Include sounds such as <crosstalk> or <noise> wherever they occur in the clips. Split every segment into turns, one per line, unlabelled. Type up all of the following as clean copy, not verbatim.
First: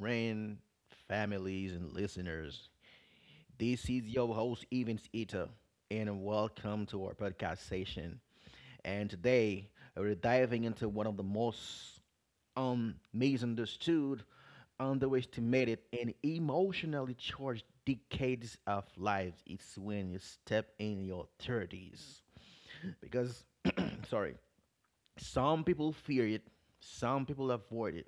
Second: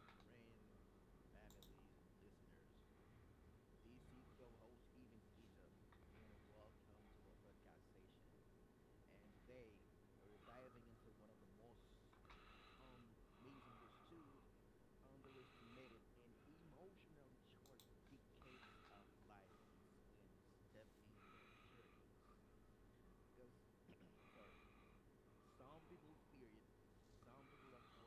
friend, families, and listeners, this is your host, Evans Ita, and welcome to our podcast session. And today, we're diving into one of the most misunderstood, underestimated, and emotionally charged decades of lives. It's when you step in your 30s. Because, <clears throat> sorry, some people fear it, some people avoid it,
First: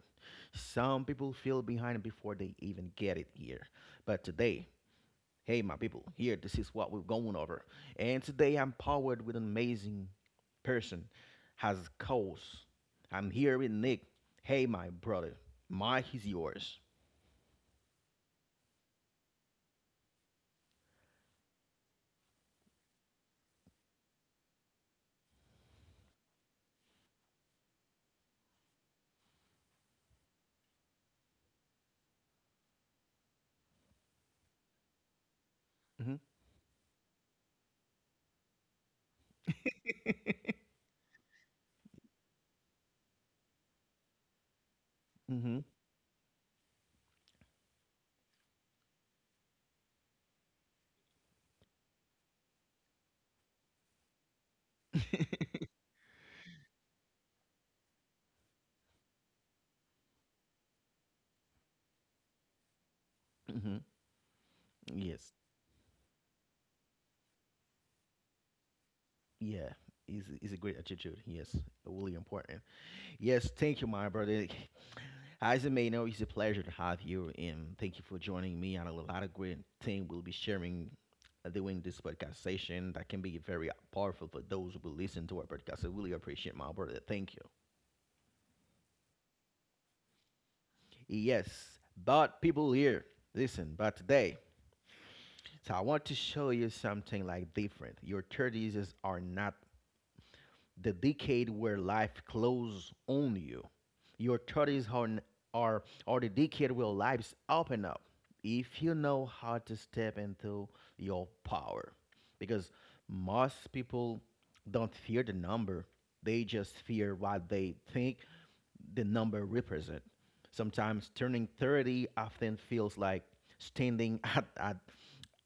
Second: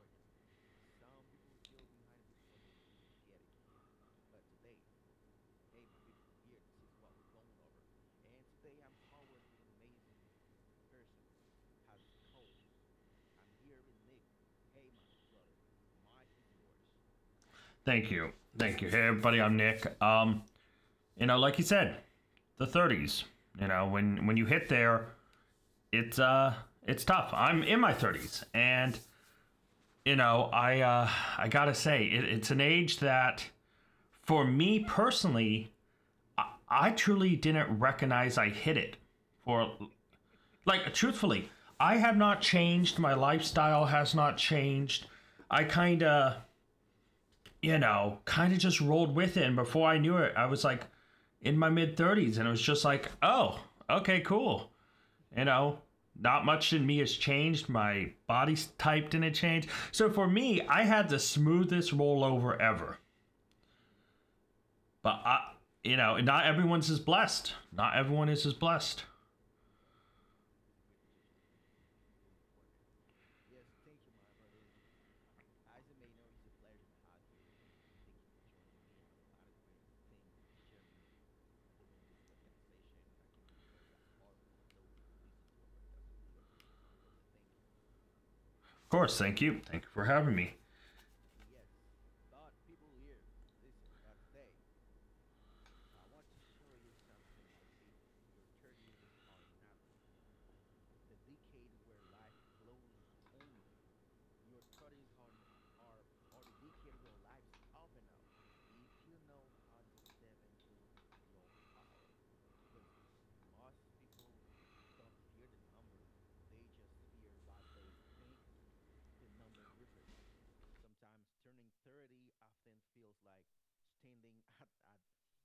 some people feel behind before they even get it here. But today, hey, my people, here, this is what we're going over. And today, I'm powered with an amazing person, has cause. I'm here with Nick. Hey, my brother, Mike is yours.
Thank you. Thank you. Hey everybody, I'm Nick. Like you said, the 30s. When you hit there, it's it's tough. I'm in my 30s, and you know, I uh I got to say it, it's an age that, for me personally,
hmm
I truly didn't recognize I hit it. For, like, truthfully, I have not changed, my lifestyle has not changed. I
hmm
kind of just rolled with it. And before I knew it, I was like in my mid 30s, and it was just like, oh, okay, cool. You
<laughs>
know, not much in me has changed. My body type didn't change. So for me, I had the smoothest rollover ever.
hmm
But
Yes.
I, you know, not everyone's as blessed. Not everyone is as blessed.
Yeah. Is a great attitude. Yes. Really important. Yes, thank you, my brother. As you may know, it's a pleasure to have you, and thank you for joining me. And a lot of great things we'll be sharing during this podcast session that can be very powerful for those who will listen to our podcast. I really appreciate my brother. Thank you.
Of course, thank you. Thank you for having me.
Yes, but people here, listen, but today, so I want to show you something like different. Your 30s are not the decade where life closes on you. Your 30s are the decade where lives open up if you know how to step into your power. Because most people don't fear the number, they just fear what they think the number represents. Sometimes turning 30 often feels like standing <laughs> at, at,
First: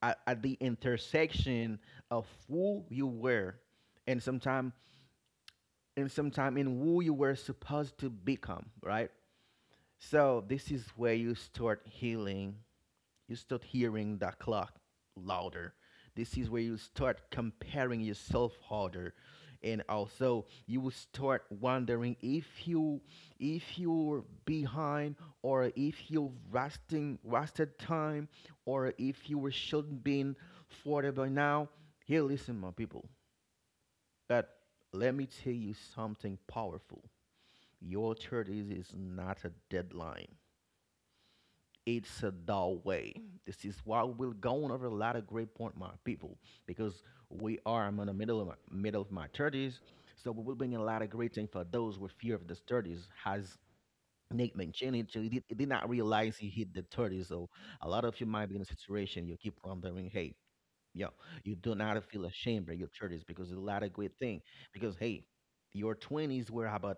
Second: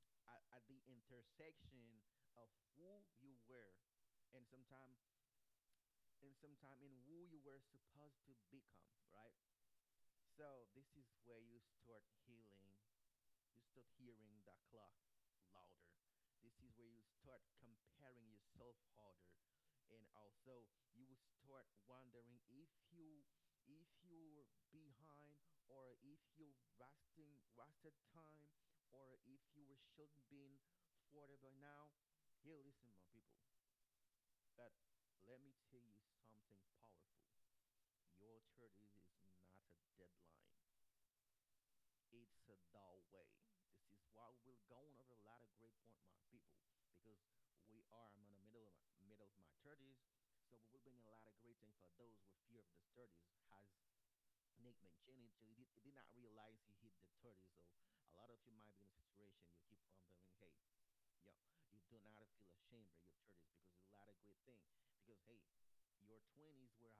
at, at the intersection of who you were and sometime in who you were supposed to become, right? So this is where you start healing. You start hearing the clock louder. This is where you start comparing yourself harder, and also you will start wondering if you're behind or if you're wasting wasted time or if you were shouldn't been further by now. Here, listen, my people, but let me tell you something powerful. Your churches is not a deadline. It's a doorway. This is why we're going over a lot of great point, my people, because we are. I'm in the middle of my thirties, so we will bring a lot of great thing for those with fear of the 30s. Has Nate mentioned it? So he did not realize he hit the 30s. So a lot of you might be in a situation you keep wondering, hey, yo, you do not feel ashamed of your thirties because it's a lot of great thing. Because hey, your 20s were about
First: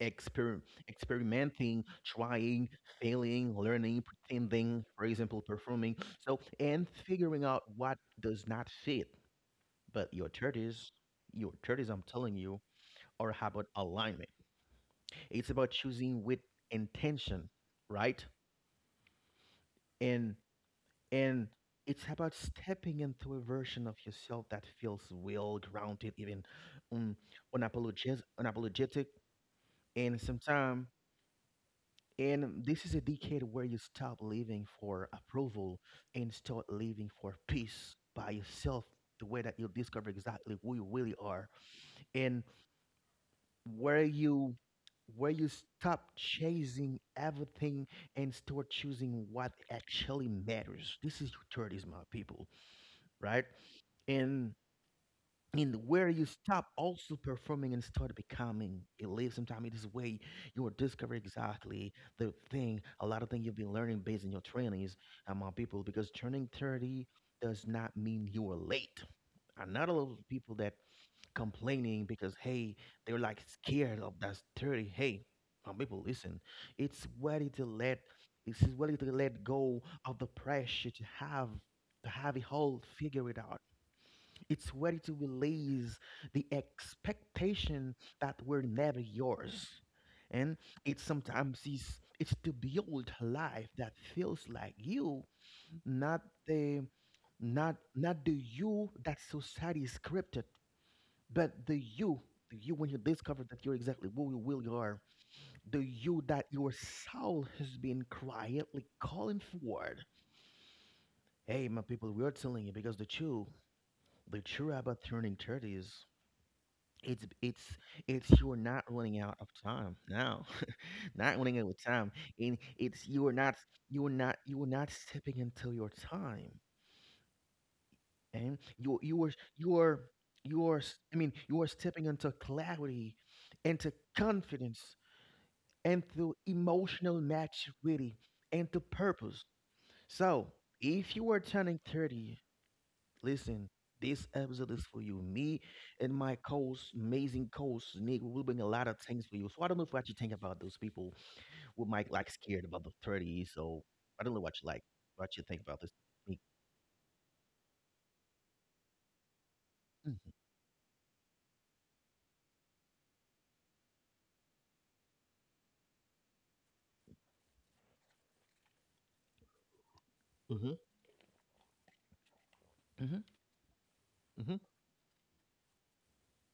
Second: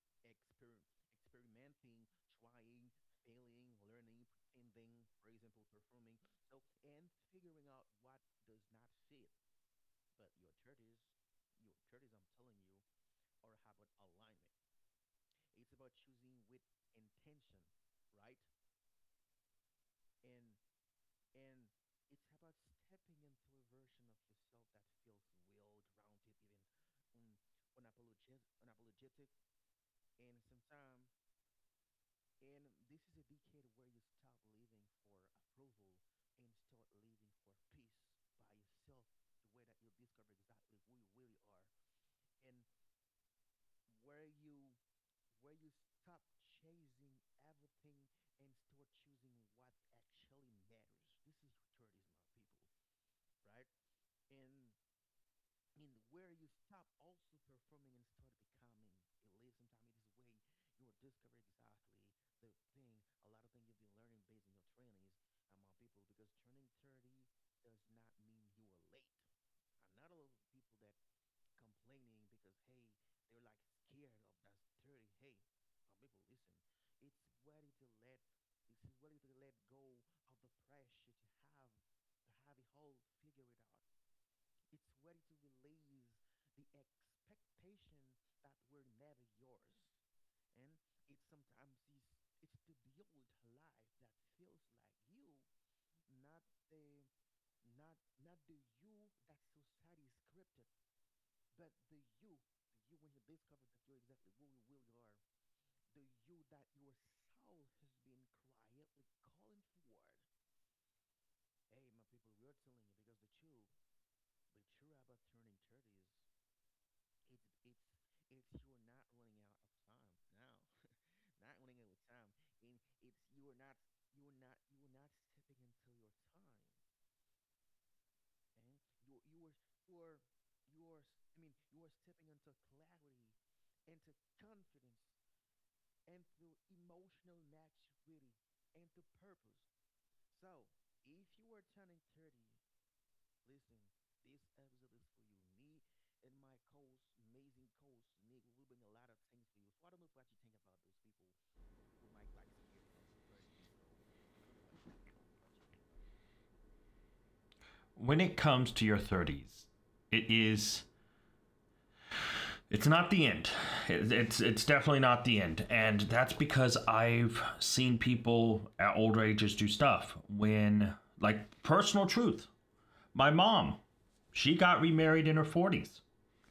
exper- experimenting, trying, failing, learning, pretending, for example, performing. So, and figuring out what does not fit. But your 30s, I'm telling you, are about alignment. It's about choosing with intention, right? And and it's about stepping into a version of yourself that feels well grounded, even um, unapologetic, and sometimes. And this is a decade where you stop living for approval and start living for peace by yourself, the way that you discover exactly who you really are and where you where you stop chasing everything and start choosing what actually matters. This is your 30s, my people, right? And and where you stop also performing and start becoming it lives sometimes it is way you will discover exactly the thing a lot of things you've been learning based on your trainings among people because turning 30 does not mean you are late and not a lot of people that complaining because hey they're like scared of that 30, hey, people listen, it's ready to let this is ready to let go of the pressure to have it all figured out, it's ready to release the expectation that were never yours. And it sometimes is it's to build a life that feels like you, not the not the you that society is scripted, but the you when you discover that you're exactly who you are, the you that your soul has been quietly calling forward. Hey, my people, we are telling you because the truth about turning 30s, it's it's you're not running out of time now, <laughs> not running out of time, and it's you're not stepping into your time, and you're you're s- I mean you're stepping into clarity, into confidence, into emotional maturity, and to purpose. So if you are turning 30, listen, this episode is for you. Me and my co-host Nick, we will bring a lot of things for you. So I don't know what you think about those people who might like scared about the 30s. So I don't know what you think about this. Nick.
When it comes to your 30s, it is It's not the end. It's definitely not the end, and that's because I've seen people at older ages do stuff
Mm-hmm.
when, like, personal truth.
Mm-hmm.
My mom,
Mm-hmm.
she got remarried in her forties.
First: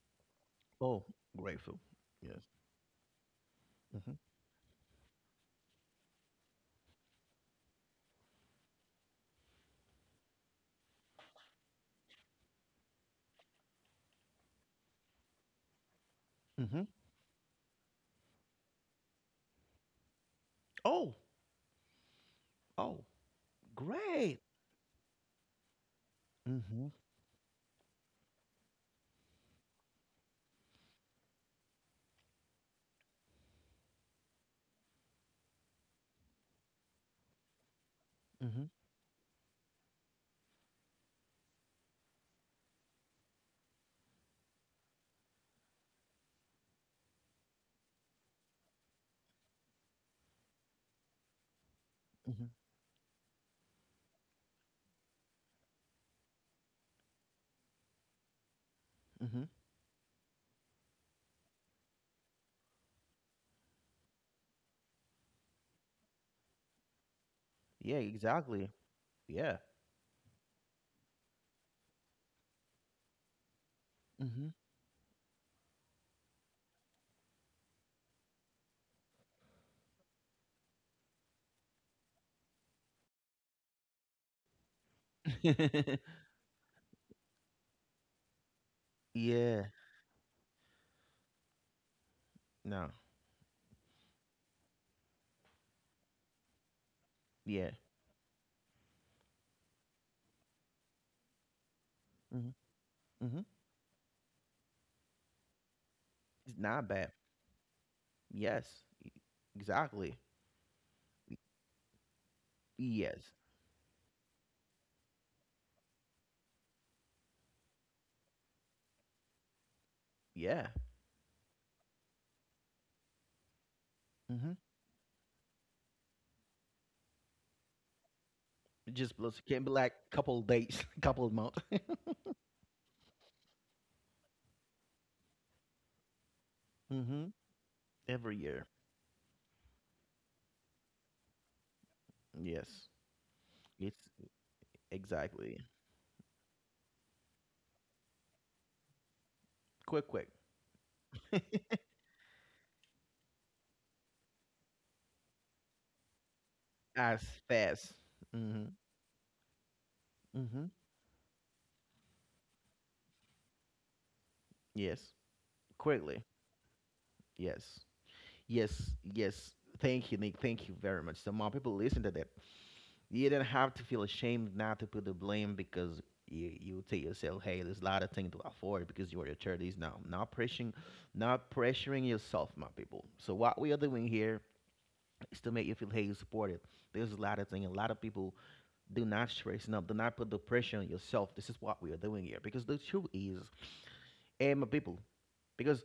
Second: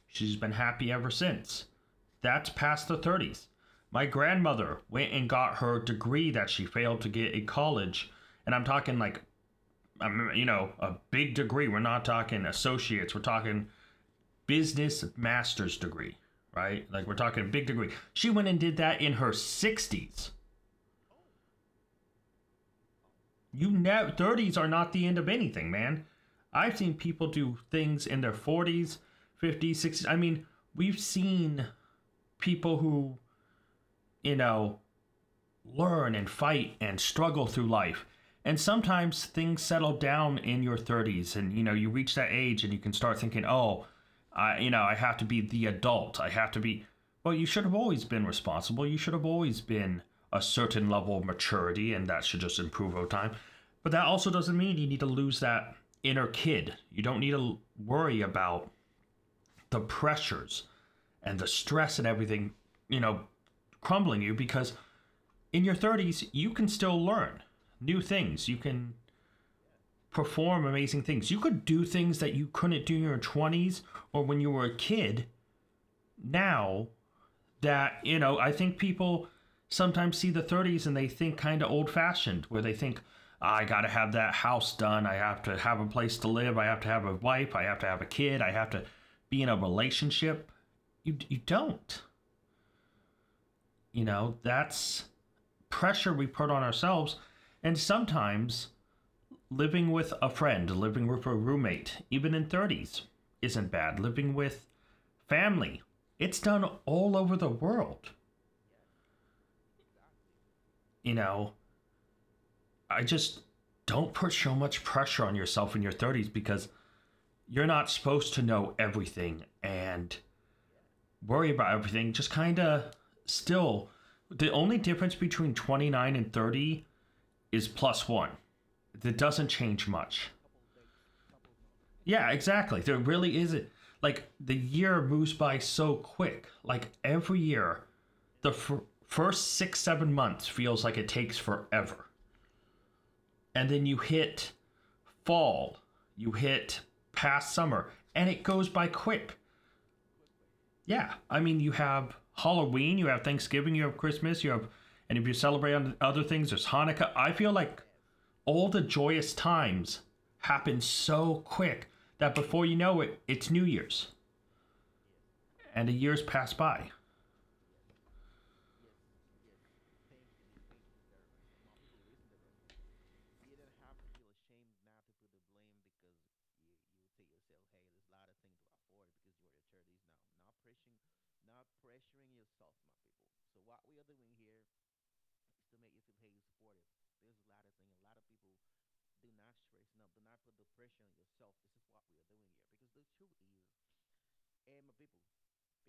She's been happy
Oh,
ever since.
grateful. Yes.
That's past the 30s. My
Mm-hmm.
grandmother went and got her degree that she failed to get at college, and I'm talking like, a big degree. We're not talking associates. We're talking business master's degree,
Mm-hmm.
right? Like, we're talking a big degree. She went and did that in her 60s.
Oh, oh,
You never
great.
30s are not the end of anything, man. I've
Mm-hmm.
seen people do things in their 40s, 50s, 60s. I mean, we've seen people who you know, learn and fight and struggle through life. And
Mm-hmm.
sometimes things settle down in your 30s, and you know you reach that age and you can start thinking, oh, I you know I have to be the adult. I have to be. Well, you should have always been responsible. You should have always been a certain level of maturity, and that should
Mm-hmm.
just improve over time. But that also doesn't mean you need to lose that inner kid. You don't need to worry about
Mm-hmm.
the pressures and the stress and everything, you know, crumbling you, because in your 30s, you can still learn
Yeah,
new things. You
exactly.
can
Yeah.
perform amazing things. You could do things that you couldn't do in your 20s or when you were a kid, now that, I think people sometimes see the 30s and they think kind of old fashioned, where they think, "Ah, I got to have that house done. I have to have a
Mm-hmm.
place to live. I have to have a wife. I have to have a kid. I have to
<laughs>
be in a
yeah.
relationship." You don't.
No.
That's pressure we put on ourselves.
Yeah.
And sometimes living with a friend, living with a roommate, even in
Mm-hmm.
30s,
Mm-hmm.
isn't bad. Living with family, it's
It's
done
not bad.
all over the world.
Yes. E- Exactly.
You know, I
Yes.
just don't put so much pressure on yourself in your 30s, because you're not supposed to know everything and
Yeah.
worry about everything. Just kind of still, the
Mhm.
only difference between 29 and 30 is plus one.
It just
That
blows. It
doesn't
can be
change
like
much.
couple days, <laughs> couple months.
Yeah, exactly. There really isn't. Like, the year moves by so quick. Like
<laughs> Mhm.
every year,
Every
the
year.
first 6-7 months feels like it takes forever,
Yes.
and then you
It's
hit
exactly
fall, you hit past summer, and it goes by quick.
quick,
Yeah, I mean, you have Halloween, you have Thanksgiving, you have Christmas, you have, and if you celebrate on other things, there's Hanukkah.
as
I feel like
fast.
all
hmm
the joyous times
Mhm.
happen so quick that before you know it, it's New Year's.
Yes.
And the years
Quickly.
pass by.
Yes. Yes. Yes. Thank you, Nick. Thank you very much. So more people listen to that you don't have to feel ashamed not to put the blame because you tell yourself, hey, there's a lot of things to afford because you're in your 30s now. Not pressuring yourself, my people. So what we are doing here is to make you feel hey you're supported. There's a lot of things. A lot of people do not stress up, do not put the pressure on yourself. This is what we are doing here. Because the truth is, hey my people, because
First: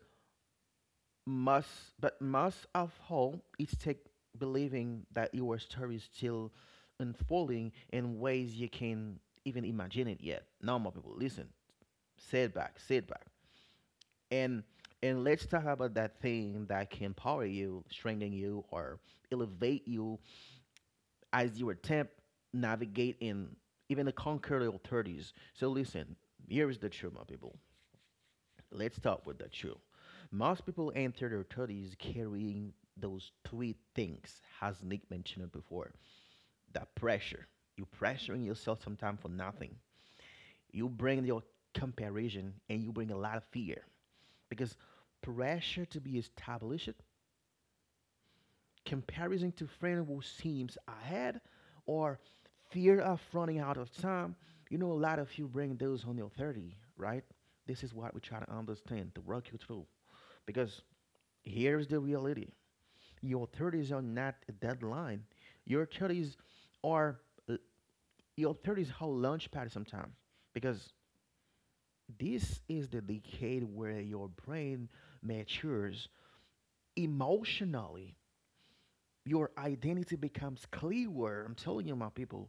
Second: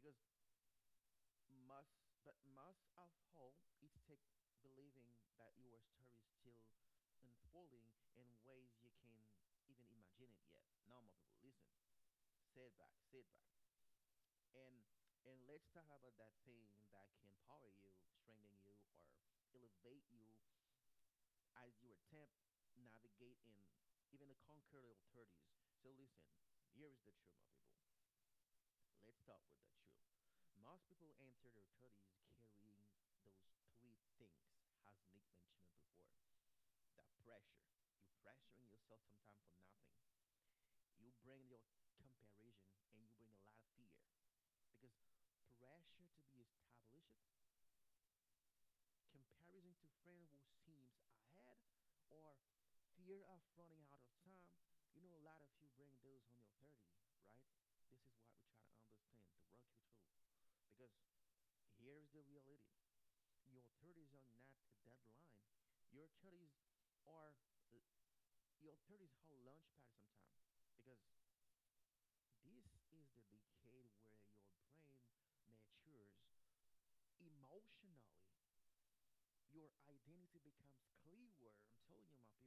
most, but most of all, it's take believing that your story is still unfolding in ways you can even imagine it yet. Normal people, listen, setback, and let's talk about that thing that can empower you, strengthen you, or elevate you as you attempt navigate in even the conquer your thirties. So listen, here is the truth, my people. Let's start with the truth. Most people enter their 30s carrying those three things, as Nick mentioned before. The pressure. You're pressuring yourself sometimes for nothing. You bring your comparison and you bring a lot of fear because pressure to be established, comparison to friend who seems ahead, or fear of running out of time. You know, a lot of you bring those on your 30, right? This is what we try to understand, to work you through. Because here's the reality, your 30s are not a deadline. Your 30s are, l- your 30s are launch pad sometimes because this is the decade where your brain matures emotionally. Your identity becomes clearer, I'm telling you, my people,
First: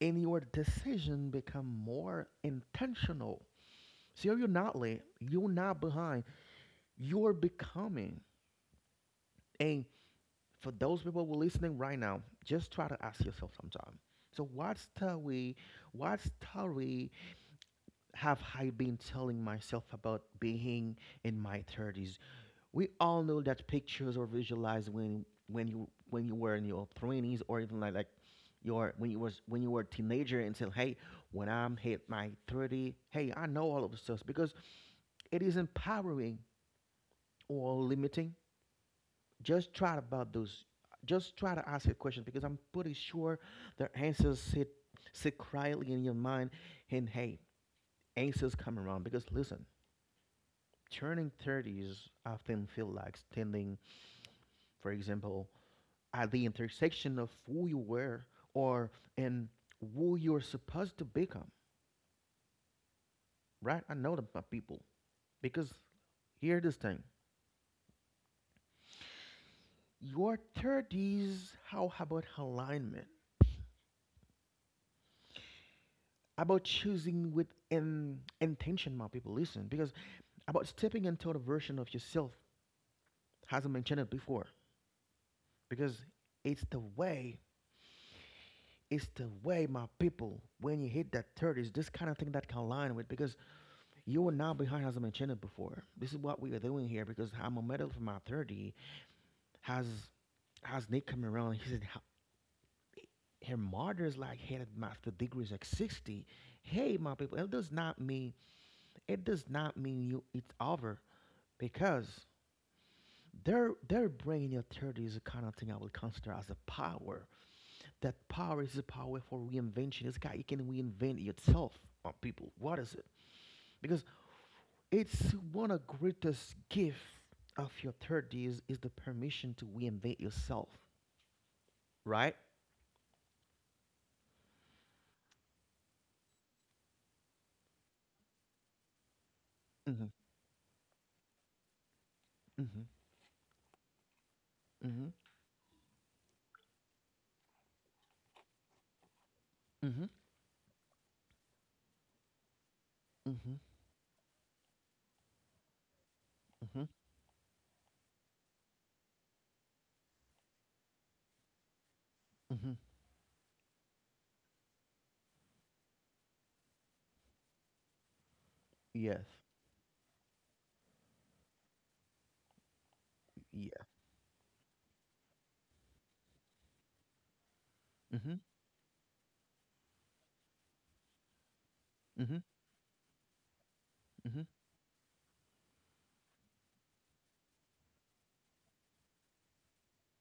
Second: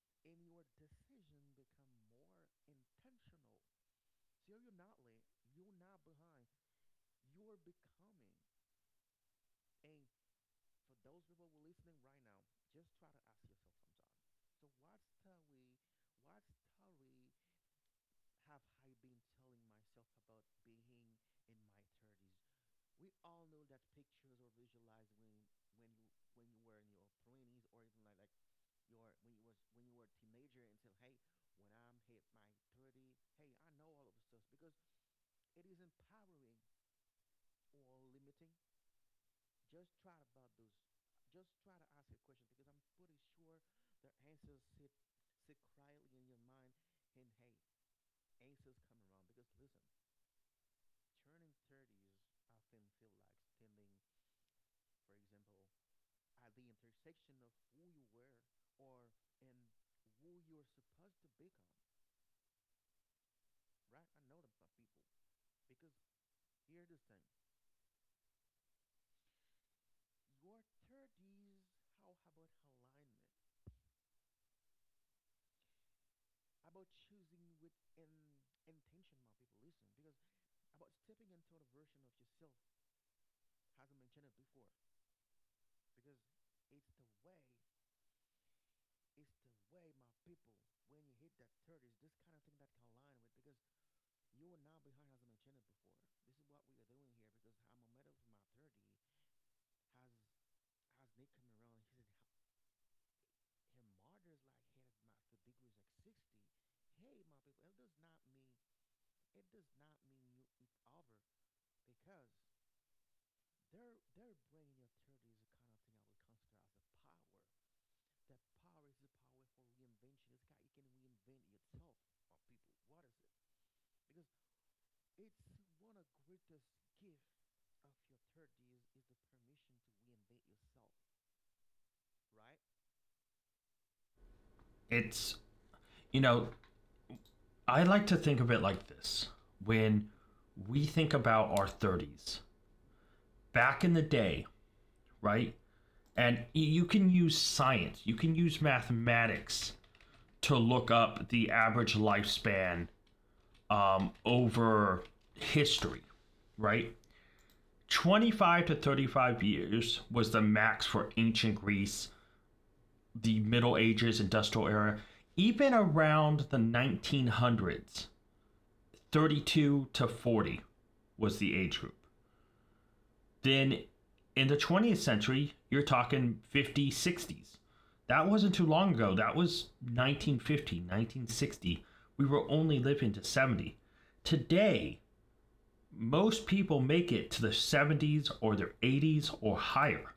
and your decision become more intentional. So you're not late, you're not behind, you're becoming. And for those people who are listening right now, just try to ask yourself sometime. So what story have I been telling myself about being in my thirties? We all know that pictures are visualized when you were in your twenties or even like your when you was when you were a teenager and said, hey, when I'm hit my 30, hey, I know all of this stuff because it is empowering or limiting. just try about those just try to ask your question because I'm pretty sure the answers sit quietly in your mind, and hey, answers come around because listen, turning 30s often feel like standing, for example, at the intersection of who you were or and who you're supposed to become, right? I know that, my people, because here this thing, your 30s how about alignment, about choosing with intention, my people. Listen, because about stepping into the version of yourself, as I mentioned it before, because it's the way, it's the way, my people. When you hit that thirties, this kind of thing that can align with because you are now behind, as I mentioned it before. This is what we are doing here because I'm a medal for my 30. Has has Nick come around? He said. Her mother's like had master degrees like 60. Hey, my people, it does not mean you it's over because their brain in your 30s is the kind of thing I would consider as a power. That power is a power for reinvention. This guy got can reinvent yourself on people. What is it? Because it's one of the greatest gift of your 30s is the permission to reinvent yourself, right?
It's, you know, I like to think of it like this
Mm-hmm.
when we think about our 30s,
Mm-hmm.
back in the day, right? And you can use science, you can use mathematics
Mm-hmm.
to look up the average lifespan
Mm-hmm. Mm-hmm.
over history,
Mm-hmm.
right? 25 to 35 years was the max for ancient Greece,
Mm-hmm.
the Middle Ages, industrial era. Even around the 1900s,
Yes.
32 to 40 was the age group.
Yeah.
Then in the 20th century, you're talking 50s, 60s. That
Mm-hmm.
wasn't too long ago. That was 1950, 1960. We
Mm-hmm.
were only living to 70.
Mm-hmm.
Today, most people make it to the 70s or their 80s or higher.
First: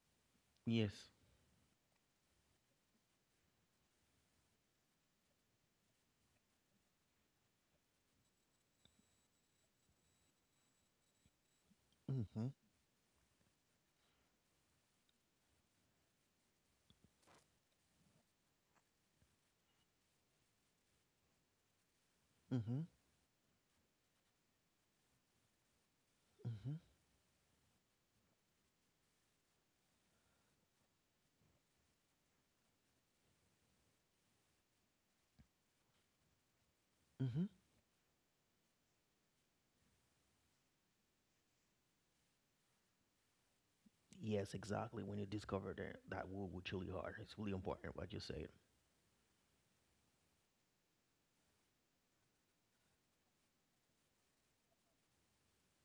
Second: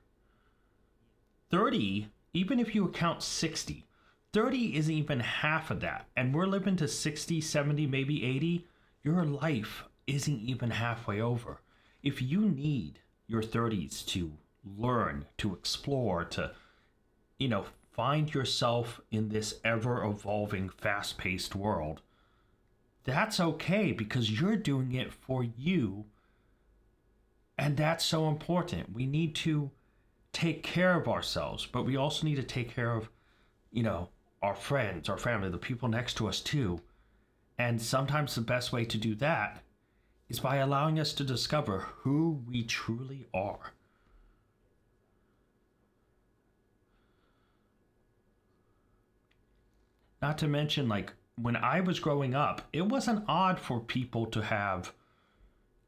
Yes.
30, even if you account 60, 30 isn't even half of that. And we're living to 60, 70, maybe 80. Your life isn't even halfway over. If you
Mm-hmm.
need your 30s to learn, to explore, to, you know, find yourself in this ever evolving, fast paced world,
Mm-hmm.
that's okay because you're doing it for you.
Mm-hmm.
And that's so important. We need to take care of ourselves, but we also need to take care of, you know, our friends, our family, the people next to us too.
Mm-hmm.
And sometimes the best way to do that is by allowing us to discover who we truly are.
Yes, exactly. When you discover that that wood would truly hard, it's really important what you said.
Not to mention, like, when I was growing up, it wasn't odd for people to have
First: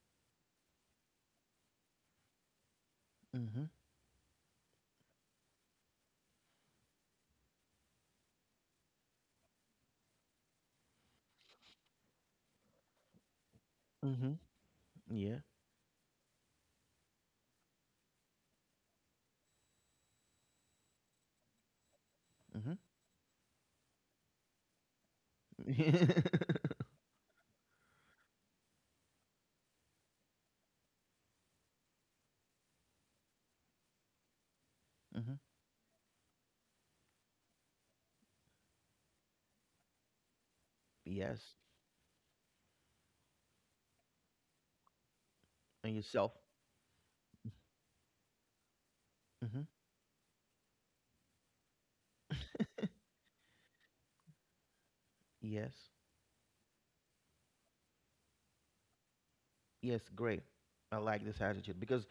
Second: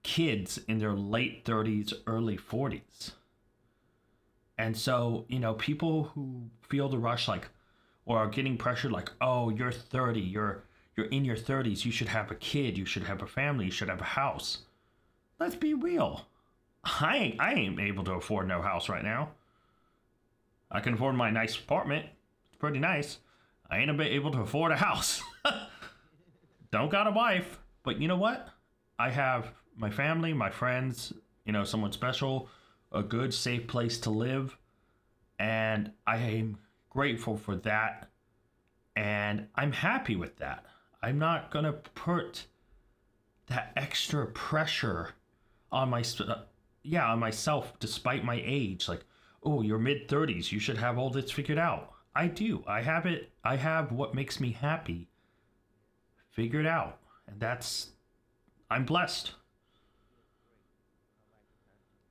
kids in their late 30s, early 40s.
Mhm.
And so, people who feel the rush, like, or are getting pressured, like, oh, you're 30, you're in your 30s, you should have a kid, you should have a family, you should have a
Mhm.
house.
Yeah.
Let's be real. I ain't able to afford no house right now. I can afford my nice apartment. It's
Mhm.
pretty nice. I ain't able to afford a house.
Mhm. <laughs>
<laughs> Don't got a wife, but you know what? I have my family, my friends, someone special, a good safe place to live, and I am grateful for that and I'm happy with that. I'm not
Yes.
going to put that extra pressure on
And
my,
yourself.
yeah, on myself, despite my age, like, oh,
Mhm.
you're mid 30s, you should have all this figured out. I do. I have it. I have what makes me happy
Yes.
figured out. And that's I'm blessed.
Yes. Great. I like this attitude because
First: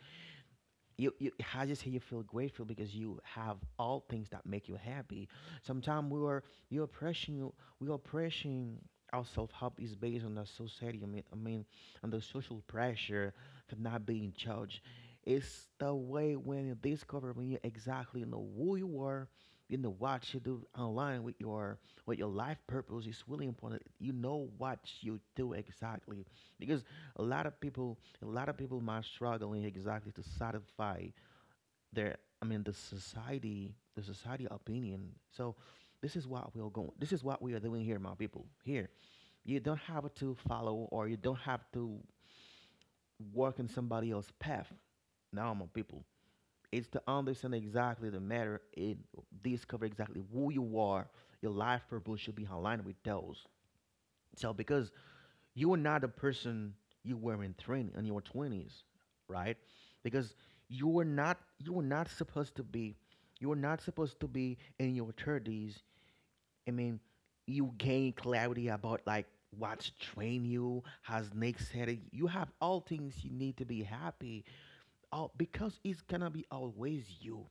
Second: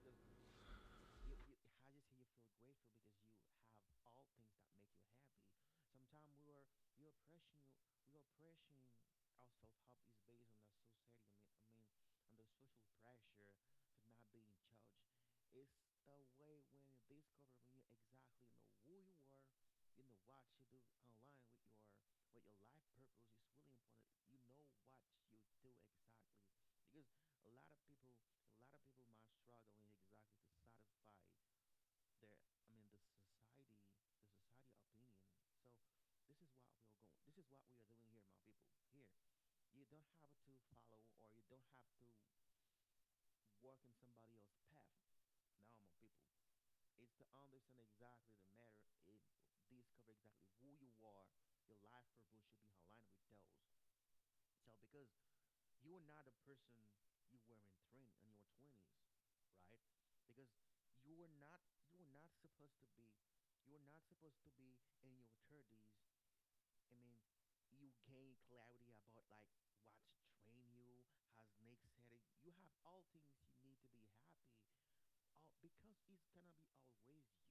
you how you say you feel grateful because you have all things that make you happy. Sometimes you are pressing you we are pressing our self help is based on the society. On the social pressure for not being judged. It's the way when you discover when you exactly know who you are, you know what you do online with your life purpose. It's really important. You know what you do exactly because a lot of people a lot of people are struggling exactly to satisfy their, the society opinion. So this is what we are doing here, my people. Here you don't have to follow or you don't have to work in somebody else's path. Now, my people, it's to understand exactly the matter, it discover exactly who you are. Your life purpose should be aligned with those. So because you are not the person you were in twenty in your twenties, right? Because you were not supposed to be, you were not supposed to be in your thirties. I mean, you gain clarity about like what's train you, has Nick said it. You have all things you need to be happy. All because it's gonna be always you.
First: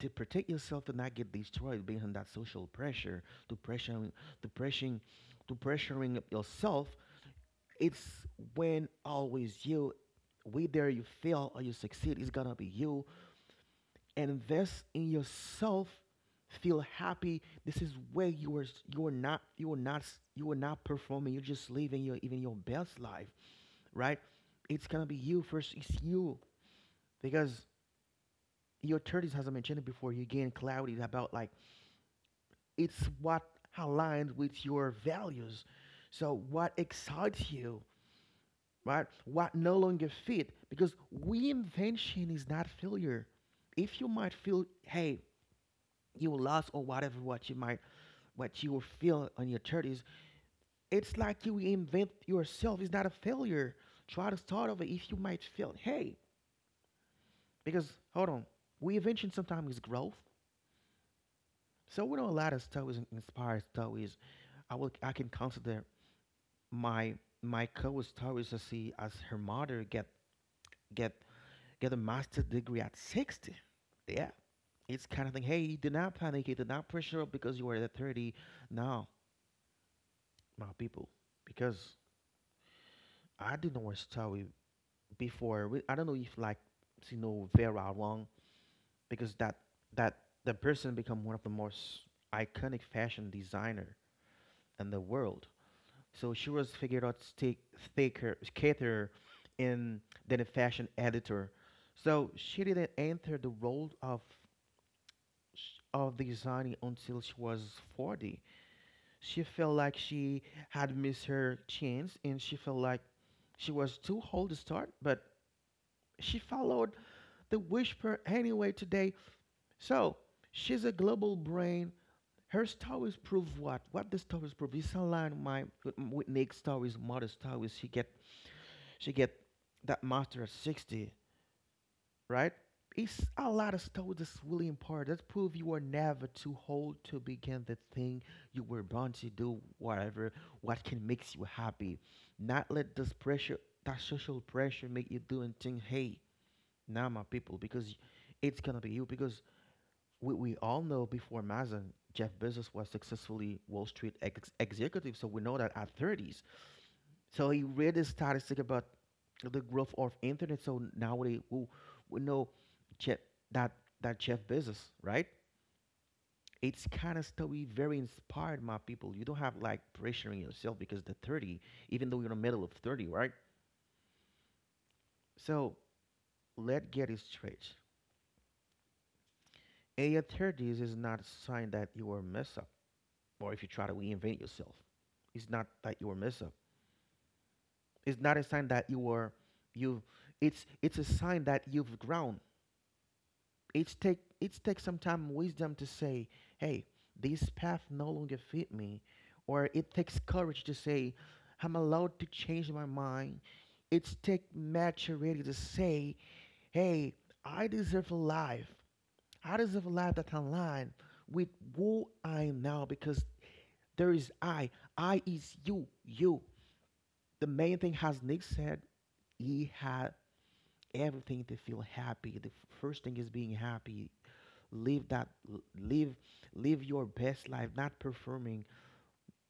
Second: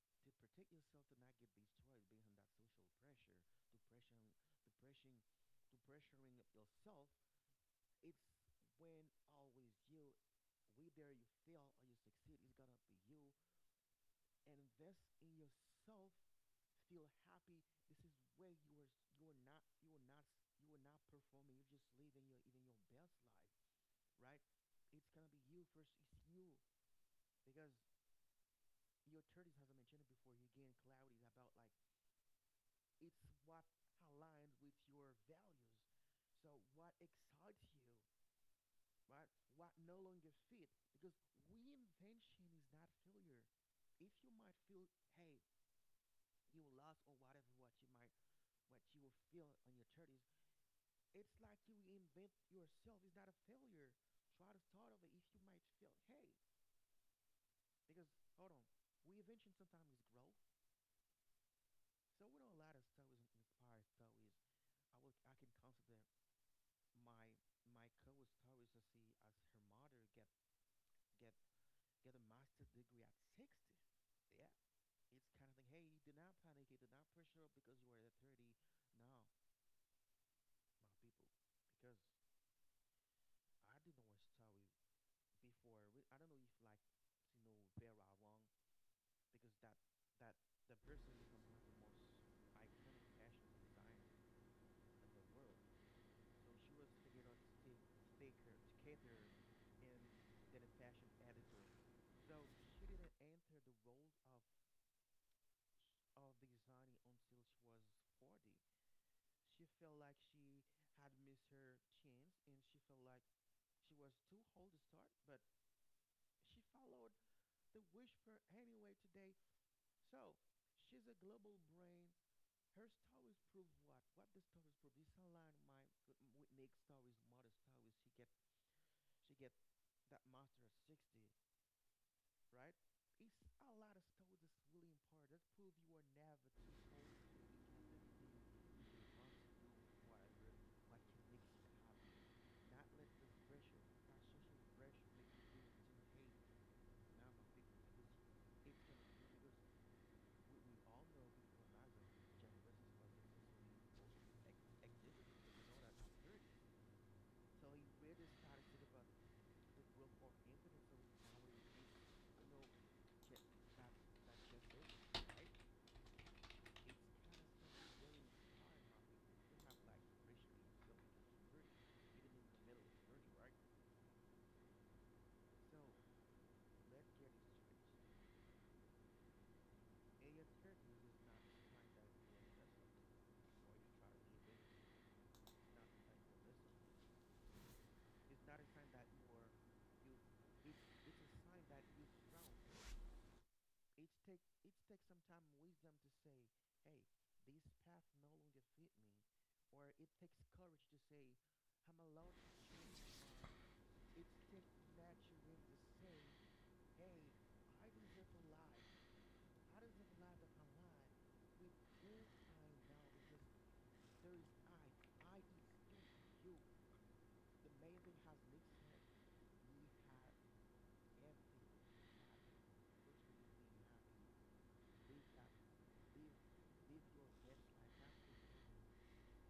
To protect yourself, to not get destroyed behind that social pressure, to pressuring to pressuring to pressuring yourself, it's when always you, whether you fail or you succeed, it's gonna be you. Invest in yourself. Feel happy. This is where you are. You are not. You are not. You are not performing. You're just living your even your best life, right? It's gonna be you first. It's you because your 30s, as I mentioned it before, you gain clarity about like it's what aligns with your values. So what excites you, right? What no longer fit, because reinvention is not failure. If you might feel, hey, you lost or whatever, what you might, what you will feel on your thirties, it's like you reinvent yourself. It's not a failure. Try to start over if you might feel, hey, because hold on, reinvention sometimes is growth. So we know a lot of stories, and inspired stories. I can consider my co-host stories to see as her mother get get a master's degree at 60. Yeah, it's kind of thing. Hey, do not panic. You do not pressure up because you are at 30. No, my people, because I didn't want to start before. I don't know if like you know Vera Wang, because that that the person become one of the most iconic fashion designer in the world. So she was figured out stick thicker cater in than a fashion editor. So she didn't enter the role of designing until she was 40. She felt like she had missed her chance and she felt like she was too old to start, but she followed the whisper anyway today. So she's a global brain. Her stories prove what? What the stories prove? It's aligned with my with Nick's stories, mother's stories. She get that master at 60, right? It's a lot of stuff that's really important. That prove you are never too old to begin the thing you were born to do, whatever, what can makes you happy. Not let this pressure, that social pressure make you do and think. Hey, now my people, because it's gonna be you. Because we all know before Amazon, Jeff Bezos was successfully Wall Street executive, so we know that at 30s, so he read the statistic about the growth of internet. So nowadays we know Jeff, that that Jeff Bezos, right? It's kind of story very inspired my people. You don't have like pressuring yourself because the 30, even though you're in the middle of 30, right? So let us get it straight. In your 30s is not a sign that you are a mess up or if you try to reinvent yourself. It's not that you are a mess up. It's not a sign that you are you it's a sign that you've grown. It's take some time and wisdom to say, hey, this path no longer fit me, or it takes courage to say, I'm allowed to change my mind. It's take maturity to say, hey, I deserve a life. I deserve a life that can align with who I am now because there is I. I is you. You. The main thing, as Nick said, he had everything to feel happy. The first thing is being happy, live that live live your best life, not performing.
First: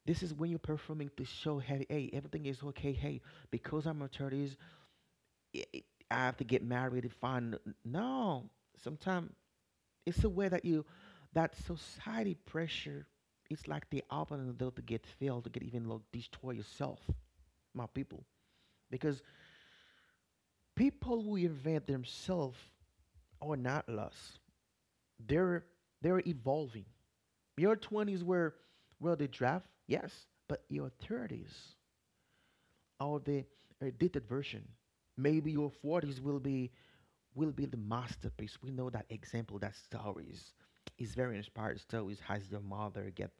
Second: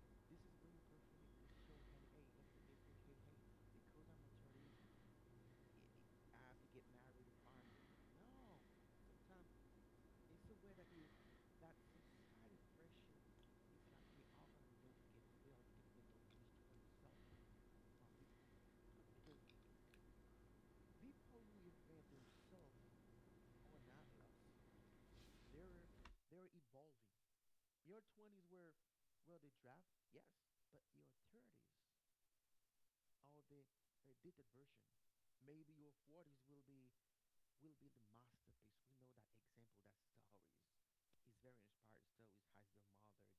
This is when you're performing to show, hey, hey everything is okay, hey because I'm a 30s, i i- have to get married and find. No, sometimes it's a way that you, that society pressure, it's like the open the door to get failed, to get even like destroy yourself, my people, because people who invent themselves are not lost, they're they're evolving. Your 20s were, well, the draft, yes, but your 30s are the edited version. Maybe your 40s will be, the masterpiece. We know that example, that stories is very inspired stories. Has your mother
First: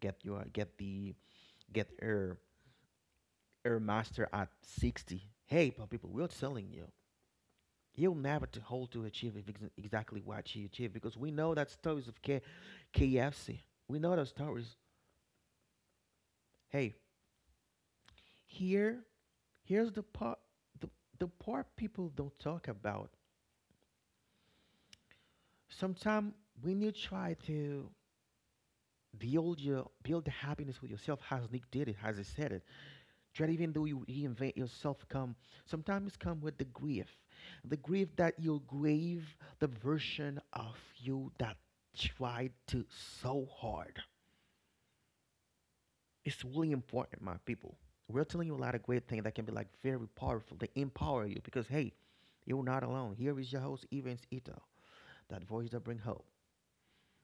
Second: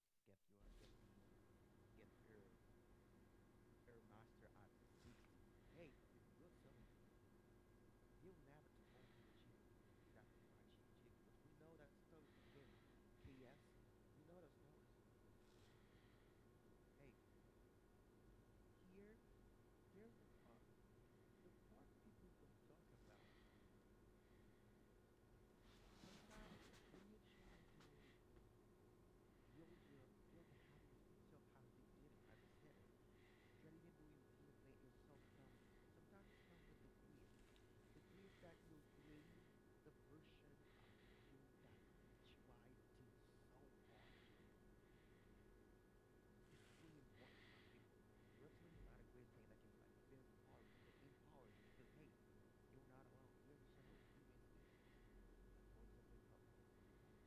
get your get the get her master at 60? Hey, but people, we're telling you, you'll never to hold to achieve exactly what she achieved because we know that stories of KFC. We know those stories. Hey, here here's the part, the, the part people don't talk about. Sometimes when you try to build the happiness with yourself, as Nick did it, as he said it, try to even though you reinvent yourself come sometimes come with the grief. The grief that you grieve the version of you that tried to so hard. It's really important, my people. We're telling you a lot of great things that can be like very powerful. They empower you because hey, you're not alone. Here is your host, Evans Ito. That voice that bring hope.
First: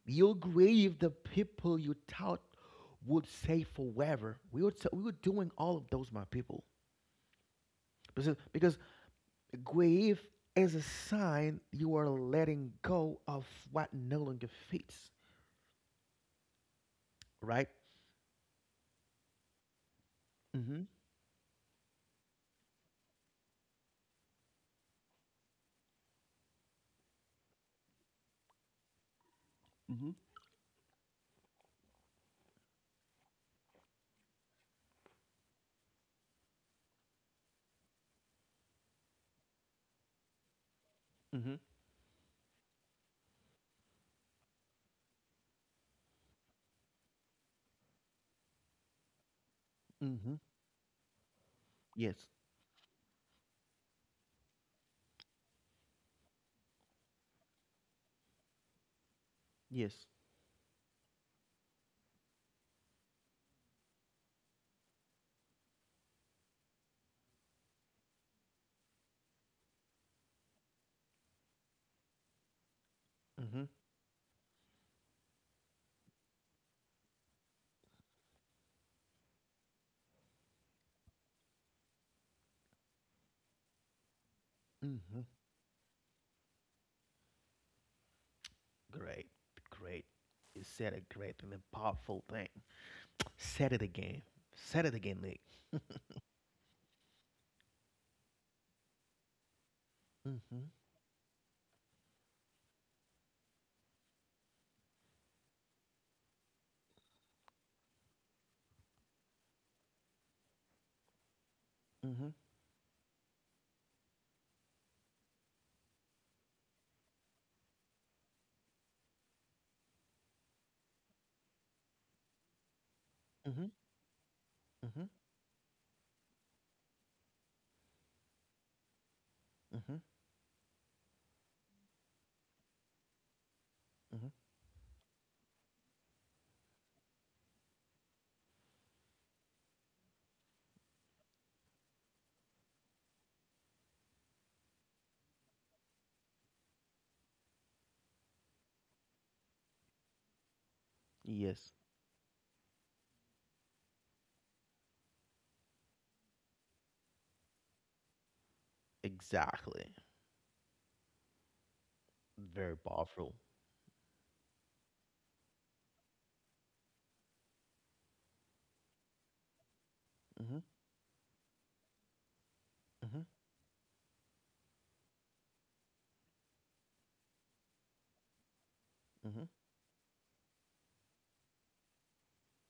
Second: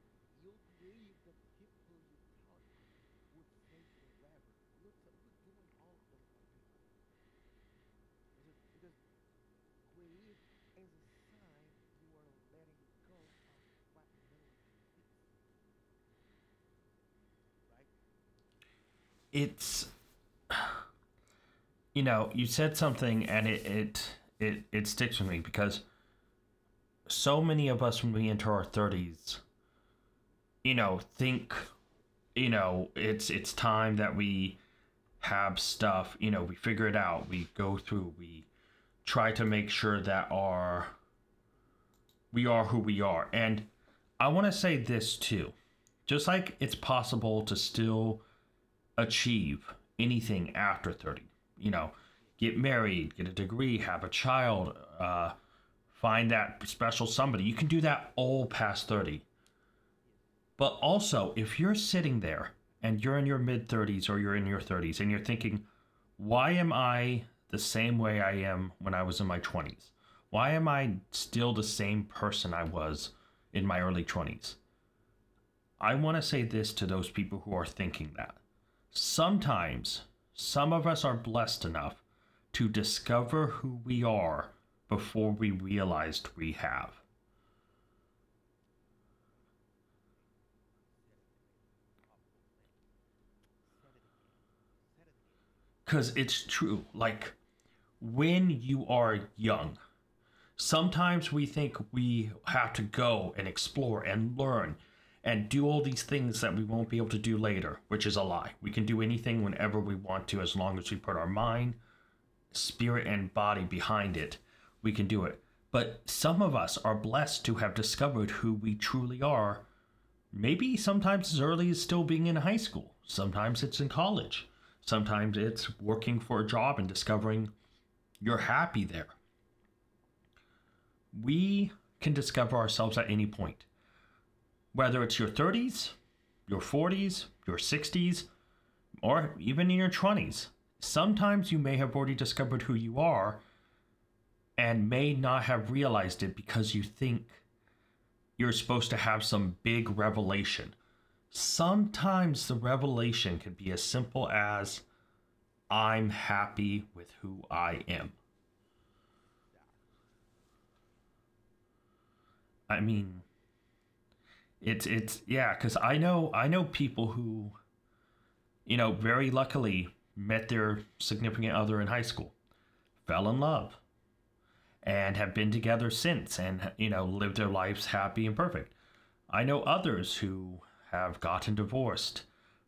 Your grave, the people you tout would say forever. We would say, we were doing all of those, my people. Because grave is a sign you are letting go of what no longer fits, right?
it's
Mm-hmm.
you know you said something, and it sticks with me, because so many of us, when we enter our 30s,
Mm-hmm.
think, it's time that we have stuff, we figure it out, we go through, we try to make sure that our
Mm-hmm.
we are who we are. And I want to say this too. Just like it's possible to still achieve
Mm-hmm.
anything after 30, you know,
Yes.
get married, get a degree, have a child, find that special somebody. You can do that all past 30.
Yes.
But also, if you're sitting there and you're in your mid 30s or you're in your 30s and you're thinking, why am I the same way I am when I was in my 20s? Why am I still the same person I was
Mm-hmm.
in my early 20s? I want to say this to those people who are thinking that. Sometimes, some of us are blessed enough to discover who we are
Mm-hmm.
before we realized we have.
Great. Great. You said a great and a powerful thing. Said it again. Said it again, Nick.
Because it's true. Like, when you are young,
Mm-hmm.
sometimes we think we have to go and explore and learn and do all these things that we won't be able to do later, which is a lie. We can do anything whenever we want to as long as we put our mind,
Mm-hmm.
spirit, and body behind it. We can do it. But some of us are blessed to have discovered who we truly are, maybe sometimes as early as still being in high school,
Mm-hmm.
sometimes it's in college,
Mm-hmm.
sometimes it's working for a job and discovering you're happy there.
Mm-hmm. mm-hmm.
We can discover ourselves at any point, whether it's your 30s, your 40s, your 60s, or even in your 20s. Sometimes you may have already discovered who you are and may not have realized it because you think you're supposed to have some big revelation.
Yes,
Sometimes the revelation can be as simple as I'm happy with who I am.
exactly. Very
I mean,
powerful.
it's yeah, cuz I know people who, very luckily met
Mm-hmm.
their significant other in high school,
Mm-hmm.
fell in love, and have been together since, and, lived their lives happy and perfect. I
Mm-hmm.
know others who have gotten divorced,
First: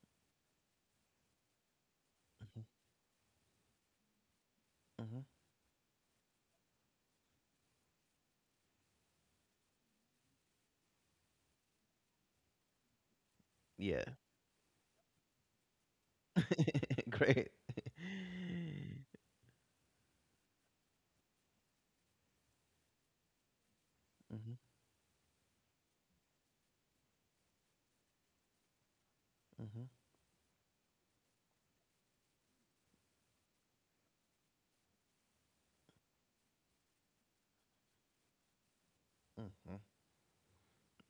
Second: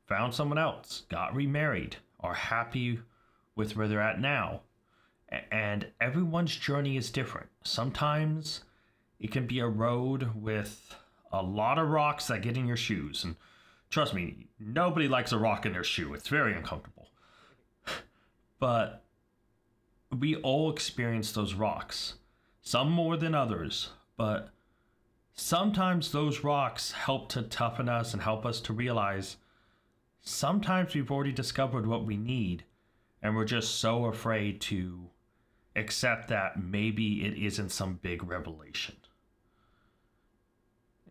found someone else, got remarried, are
Mm-hmm.
happy with where they're at now.
Mm-hmm.
And everyone's journey is different. Sometimes it can be a road with a lot of rocks that get in your shoes. And
Yeah.
trust me, nobody likes a rock in their shoe, it's very uncomfortable.
<laughs> Great. <laughs>
But we all experience those rocks, some more than others, but
Mm-hmm.
sometimes those rocks help to toughen us and help us to realize
Mm-hmm.
sometimes we've already discovered what we need, and we're just so afraid to accept that maybe it isn't some big revelation,
Mm-hmm.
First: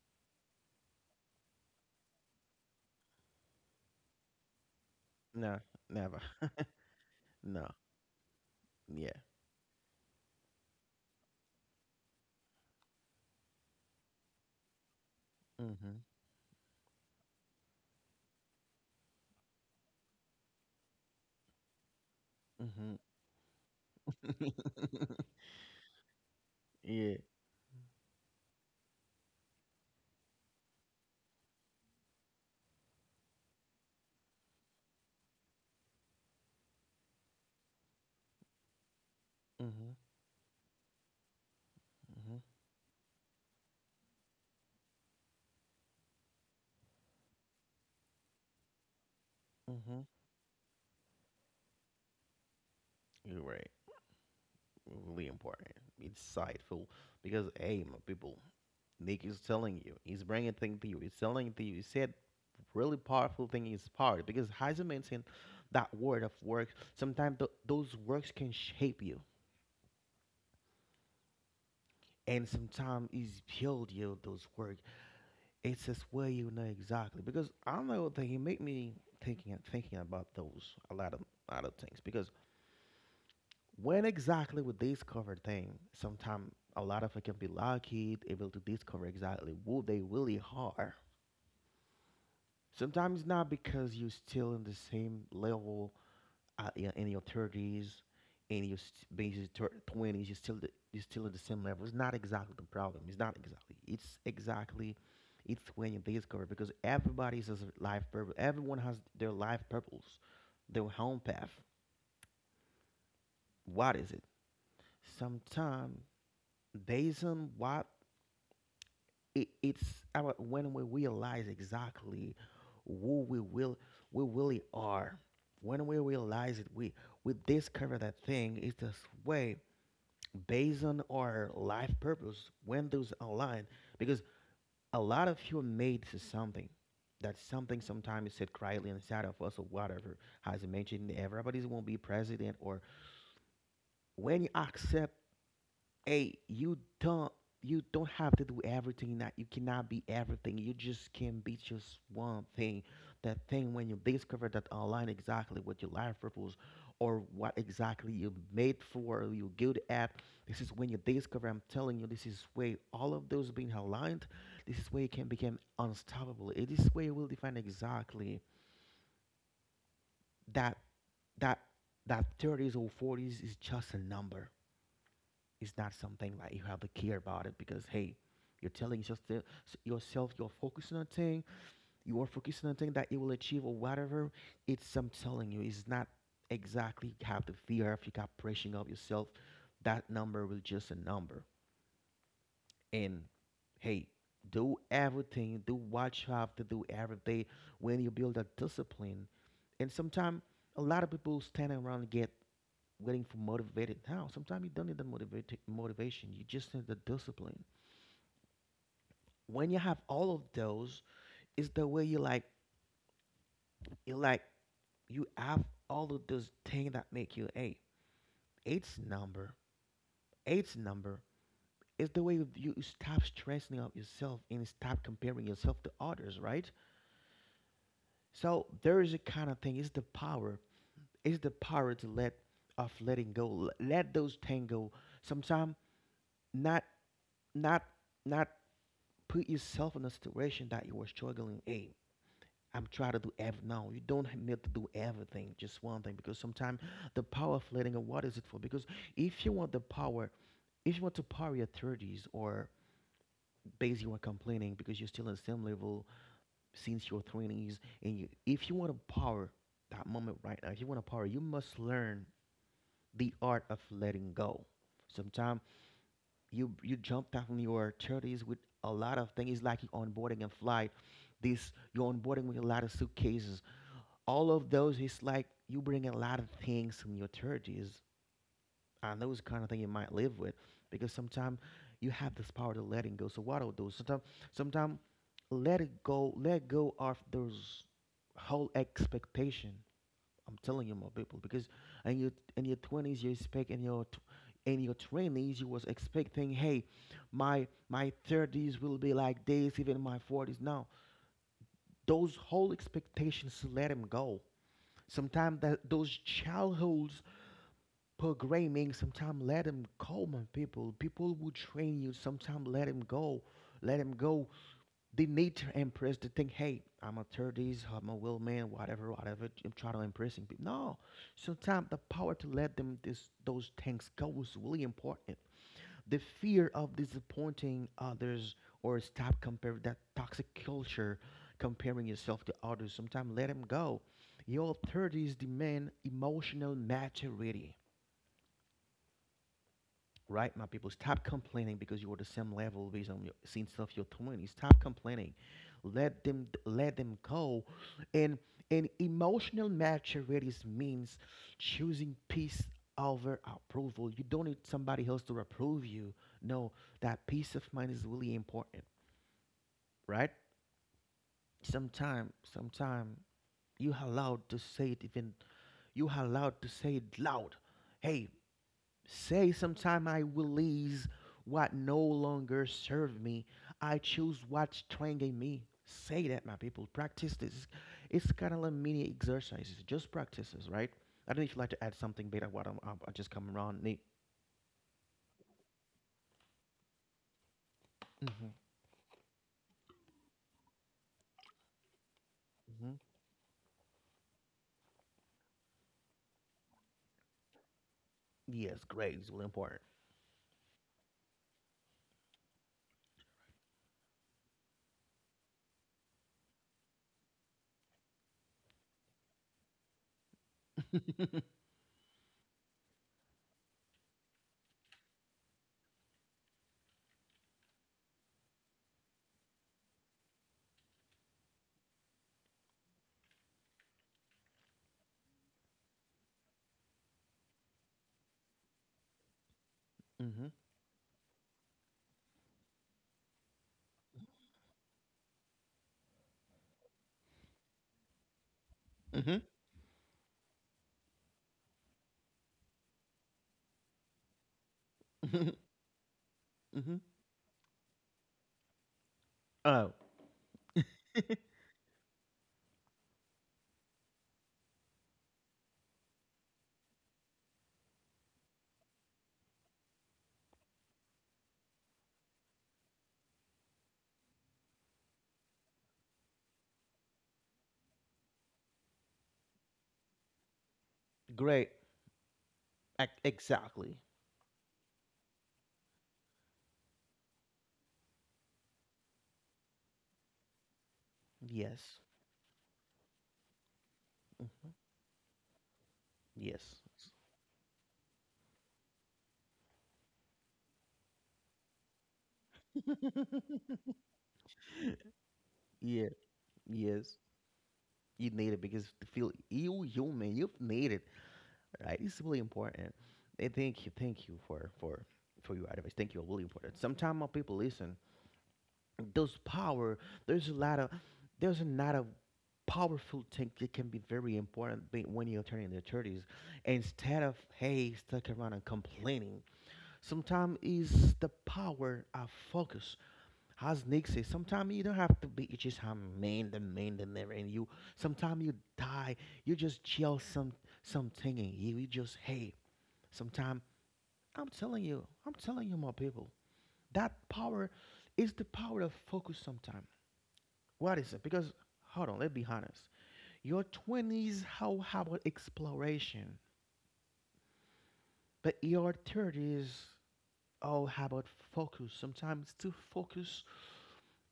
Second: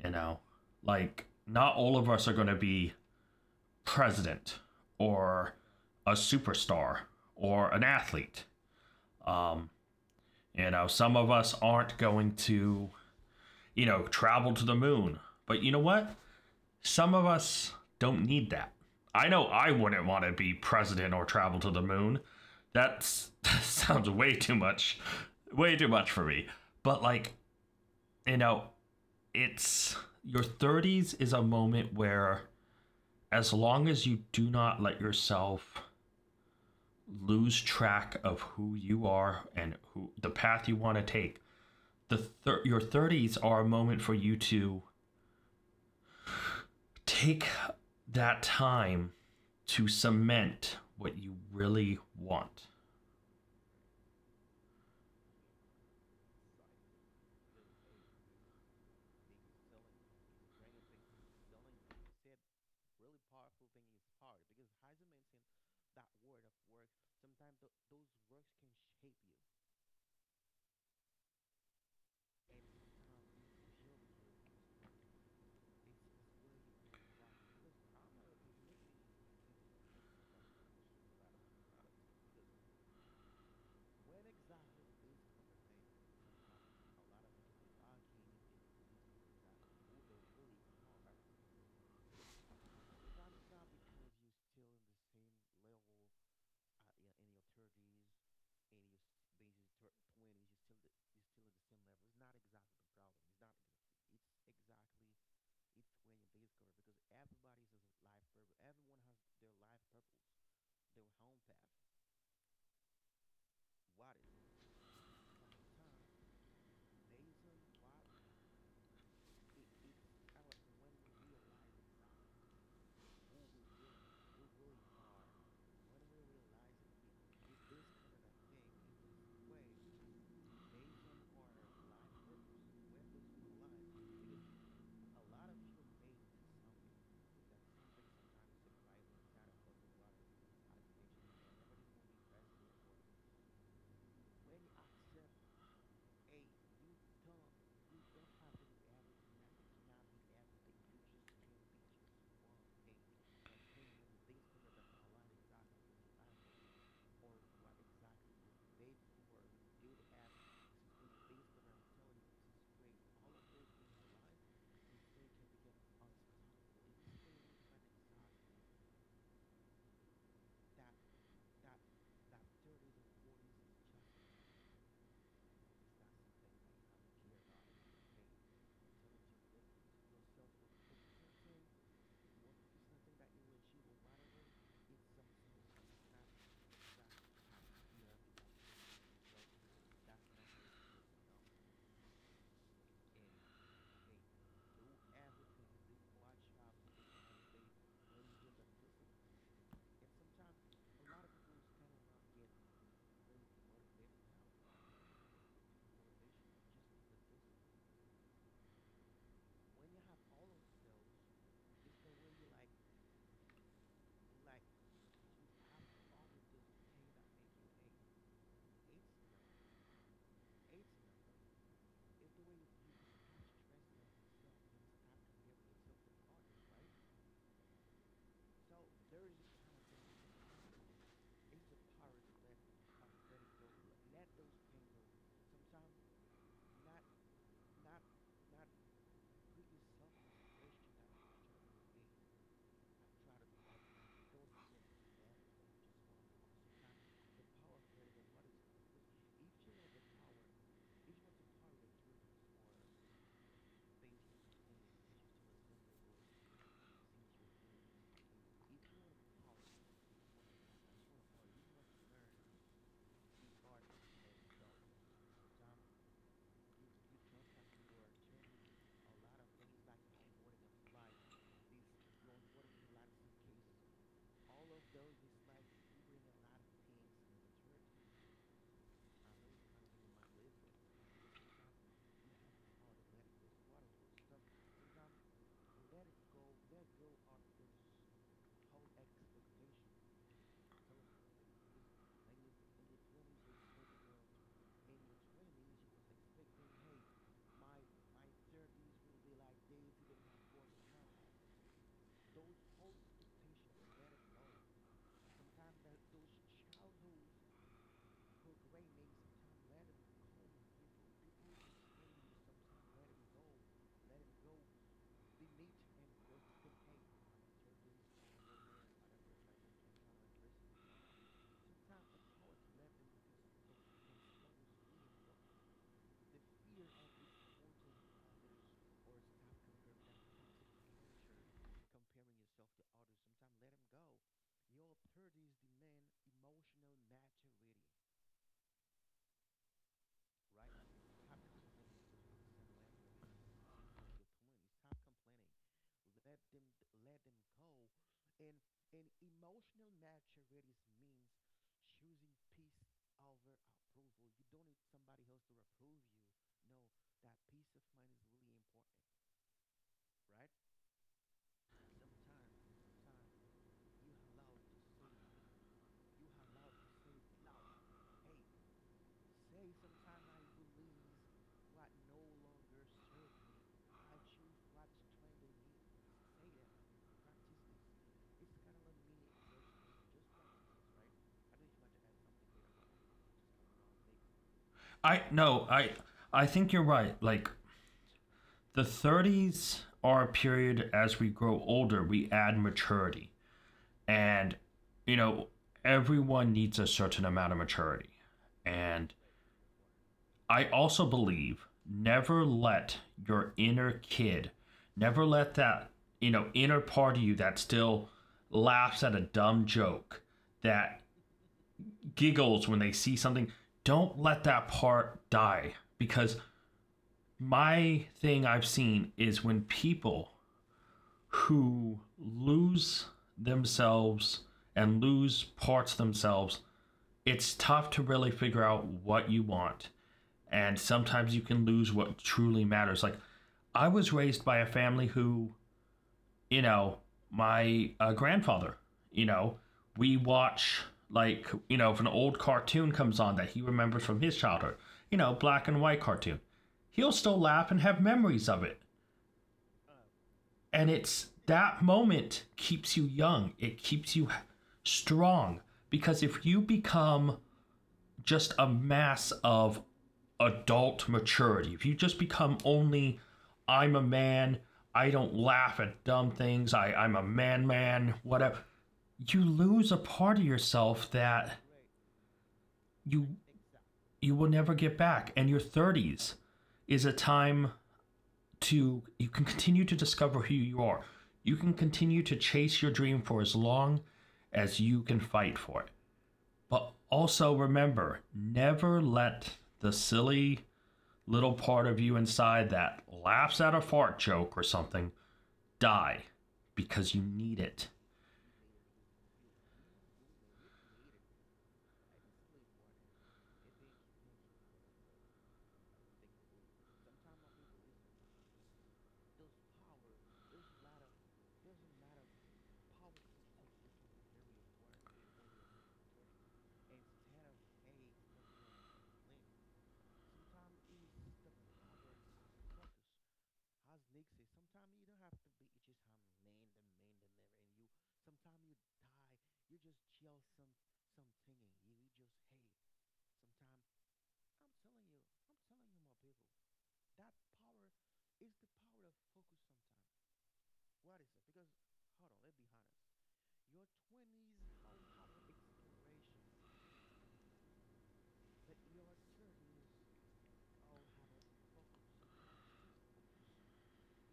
you know? Like, not all of us are going to be president or
No,
a
never.
superstar
<laughs> No.
or an athlete.
Yeah.
Um, some of us aren't going to, travel to the moon. But you know
Mm-hmm.
what? Some of us don't need that. I know I wouldn't want to be president or travel to the moon. <laughs> That sounds
Mm-hmm. <laughs>
way too much for me. But
Yeah.
like, you know, it's your 30s is a moment where as long as you do not let yourself lose track of who you are and
Mm-hmm.
who the path you want to take.
Mm-hmm.
Your 30s are a moment for you to take that time to
Mm-hmm.
cement what you really want.
You're right. Really important. It's insightful. Because hey, my people. Nick is telling you, he's bringing thing to you, he's telling to you. He said really powerful thing is power because Heiser mentioned that word of work. Sometimes those works can shape you, and sometimes it's build you those work. It's just where you know exactly because I don't know that he make me thinking and thinking about those a lot of other things because when exactly we discover thing, sometimes a lot of it can be lucky able to discover exactly who they really are. Sometimes not, because you're still in the same level, yeah, in your thirties, in your basically twenties. You're still at the same level. It's not exactly the problem. It's not exactly. It's exactly. It's when you discover, because everybody has a life purpose. Everyone has their life purpose, their home path. What is it? Sometimes based on what it's our when we realize exactly who we will we really are. When we realize it, we discover that thing is this way based on our life purpose when those align, because a lot of you are made to something, that something sometimes is said quietly inside of us or whatever. As I mentioned, everybody's won't be president, or when you accept, hey, you don't have to do everything, that you cannot be everything. You just can be just one thing. That thing when you discover that online exactly what your life purpose, or what exactly you made for or you're good at. This is when you discover, I'm telling you, this is where all of those being aligned, this is where you can become unstoppable. It is where you will define exactly that that that thirties or forties is just a number. It's not something like you have to care about it, because hey, you're telling yourself, you're focusing on a thing, that you will achieve or whatever. It's I'm telling you, it's not exactly have the fear if you got pressing of yourself. That number will just a number. And hey, do everything, do what you have to do every day when you build a discipline. And sometimes a lot of people standing around get waiting for motivated now. Sometimes you don't need the motivation. You just need the discipline. When you have all of those, it's the way you like you have all of those things that make you a Eight's number. Eight's number is the way you stop stressing out yourself and stop comparing yourself to others, right? So there is a kind of thing. It's the power. It's the power to let of letting go. Let those things go. Sometimes not not not put yourself in a situation that you were struggling. Hey, I'm trying to do everything. No, you don't need to do everything, just one thing. Because sometimes the power of letting go, what is it for? Because if you want the power, if you want to power your 30s, or basically, you are complaining because you're still in the same level since your 20s, and if you want to power that moment right now, if you want to power, you must learn the art of letting go. Sometimes you jump out from your thirties with a lot of things. It's like you're onboarding a flight. This You're onboarding with a lot of suitcases. All of those, it's like you bring a lot of things from your thirties. And those kind of thing you might live with, because sometimes you have this power to letting go. So what are those? Sometimes let it go. Let go of those whole expectation. I'm telling you, my people, because in your in your twenties, you expect in your tw- in your twenties, you was expecting, hey, my thirties will be like this, even my forties. Now, those whole expectations, let them go. Sometimes that those childhoods programming, sometimes let them go, my people. People will train you. Sometimes let them go they need to impress. They think, hey, I'm a 30s, I'm a will man, whatever, whatever. I'm trying to impressing people. No, sometimes the power to let them this those things go is really important. The fear of disappointing others or stop comparing that toxic culture, comparing yourself to others. Sometimes let them go. Your 30s demand emotional maturity, right, my people? Stop complaining because you're the same level based on your, since of your twenties. Stop complaining. Let them go. And and emotional maturity means choosing peace over approval. You don't need somebody else to approve you. No, that peace of mind is really important, right? Sometime you allowed to say it, even you allowed to say it loud. Hey, say, sometime I release what no longer serve me. I choose what's twanging me. Say that, my people. Practice this. It's kind of like mini exercises, just practices, right? I don't know if you'd like to add something, Beta. What I'm I just coming around. Nate.
I no, I think you're right. Like
Mm-hmm.
the 30s are a period. As we grow older, we add
Mm-hmm.
maturity. And you know, everyone needs a certain amount of maturity.
Yes,
And
great. It's really important.
I also believe never let your inner kid, never let that, inner part of you that still laughs at a dumb joke, that
<laughs>
giggles when they see something. Don't let that part die. Because my thing I've seen is when people who lose themselves and lose parts of themselves, it's tough to really figure out what you want.
Mm-hmm.
And sometimes you can lose what truly matters. Like, I was raised by a family who, you know, my grandfather, you
Mm-hmm.
know, we watch, like, if an old cartoon comes on that he remembers from his childhood, black
<laughs>
and white cartoon,
Mm-hmm.
he'll still laugh and have memories of it.
Oh,
And it's that moment keeps you young, it keeps you strong. Because if you become just a mass of adult maturity. If you just become only, I'm a man, I don't laugh at dumb things, I'm a man man, whatever, you lose a part of yourself that
great.
you
Exactly.
you will never get back. And your 30s is a time to you can continue to discover who you are. You can
Yes.
continue to chase your dream for as long
Hmm.
as you can fight for it.
Yes.
But also remember, never let the silly little part of you inside that laughs at a fart joke or something
<laughs> Yeah.
die because
Yes.
you need it.
You need it because to feel you human, you need it. Right? It's really important. And thank you for your advice. Thank you, really important. Sometimes my people listen, those power. There's a lot of there's a lot of powerful thing that can be very important when you're turning your thirties. Instead of hey, stuck around and complaining, sometimes is the power of focus as Nick says, sometimes you don't have to be you just have man the never in you. Sometimes you die, you just gel something in you. You just hey, sometimes I'm telling you my people, that power is the power of focus sometimes. What is it? Because hold on, let's be honest. Your twenties, how about exploration? But your thirties, oh how about focus? Sometimes to focus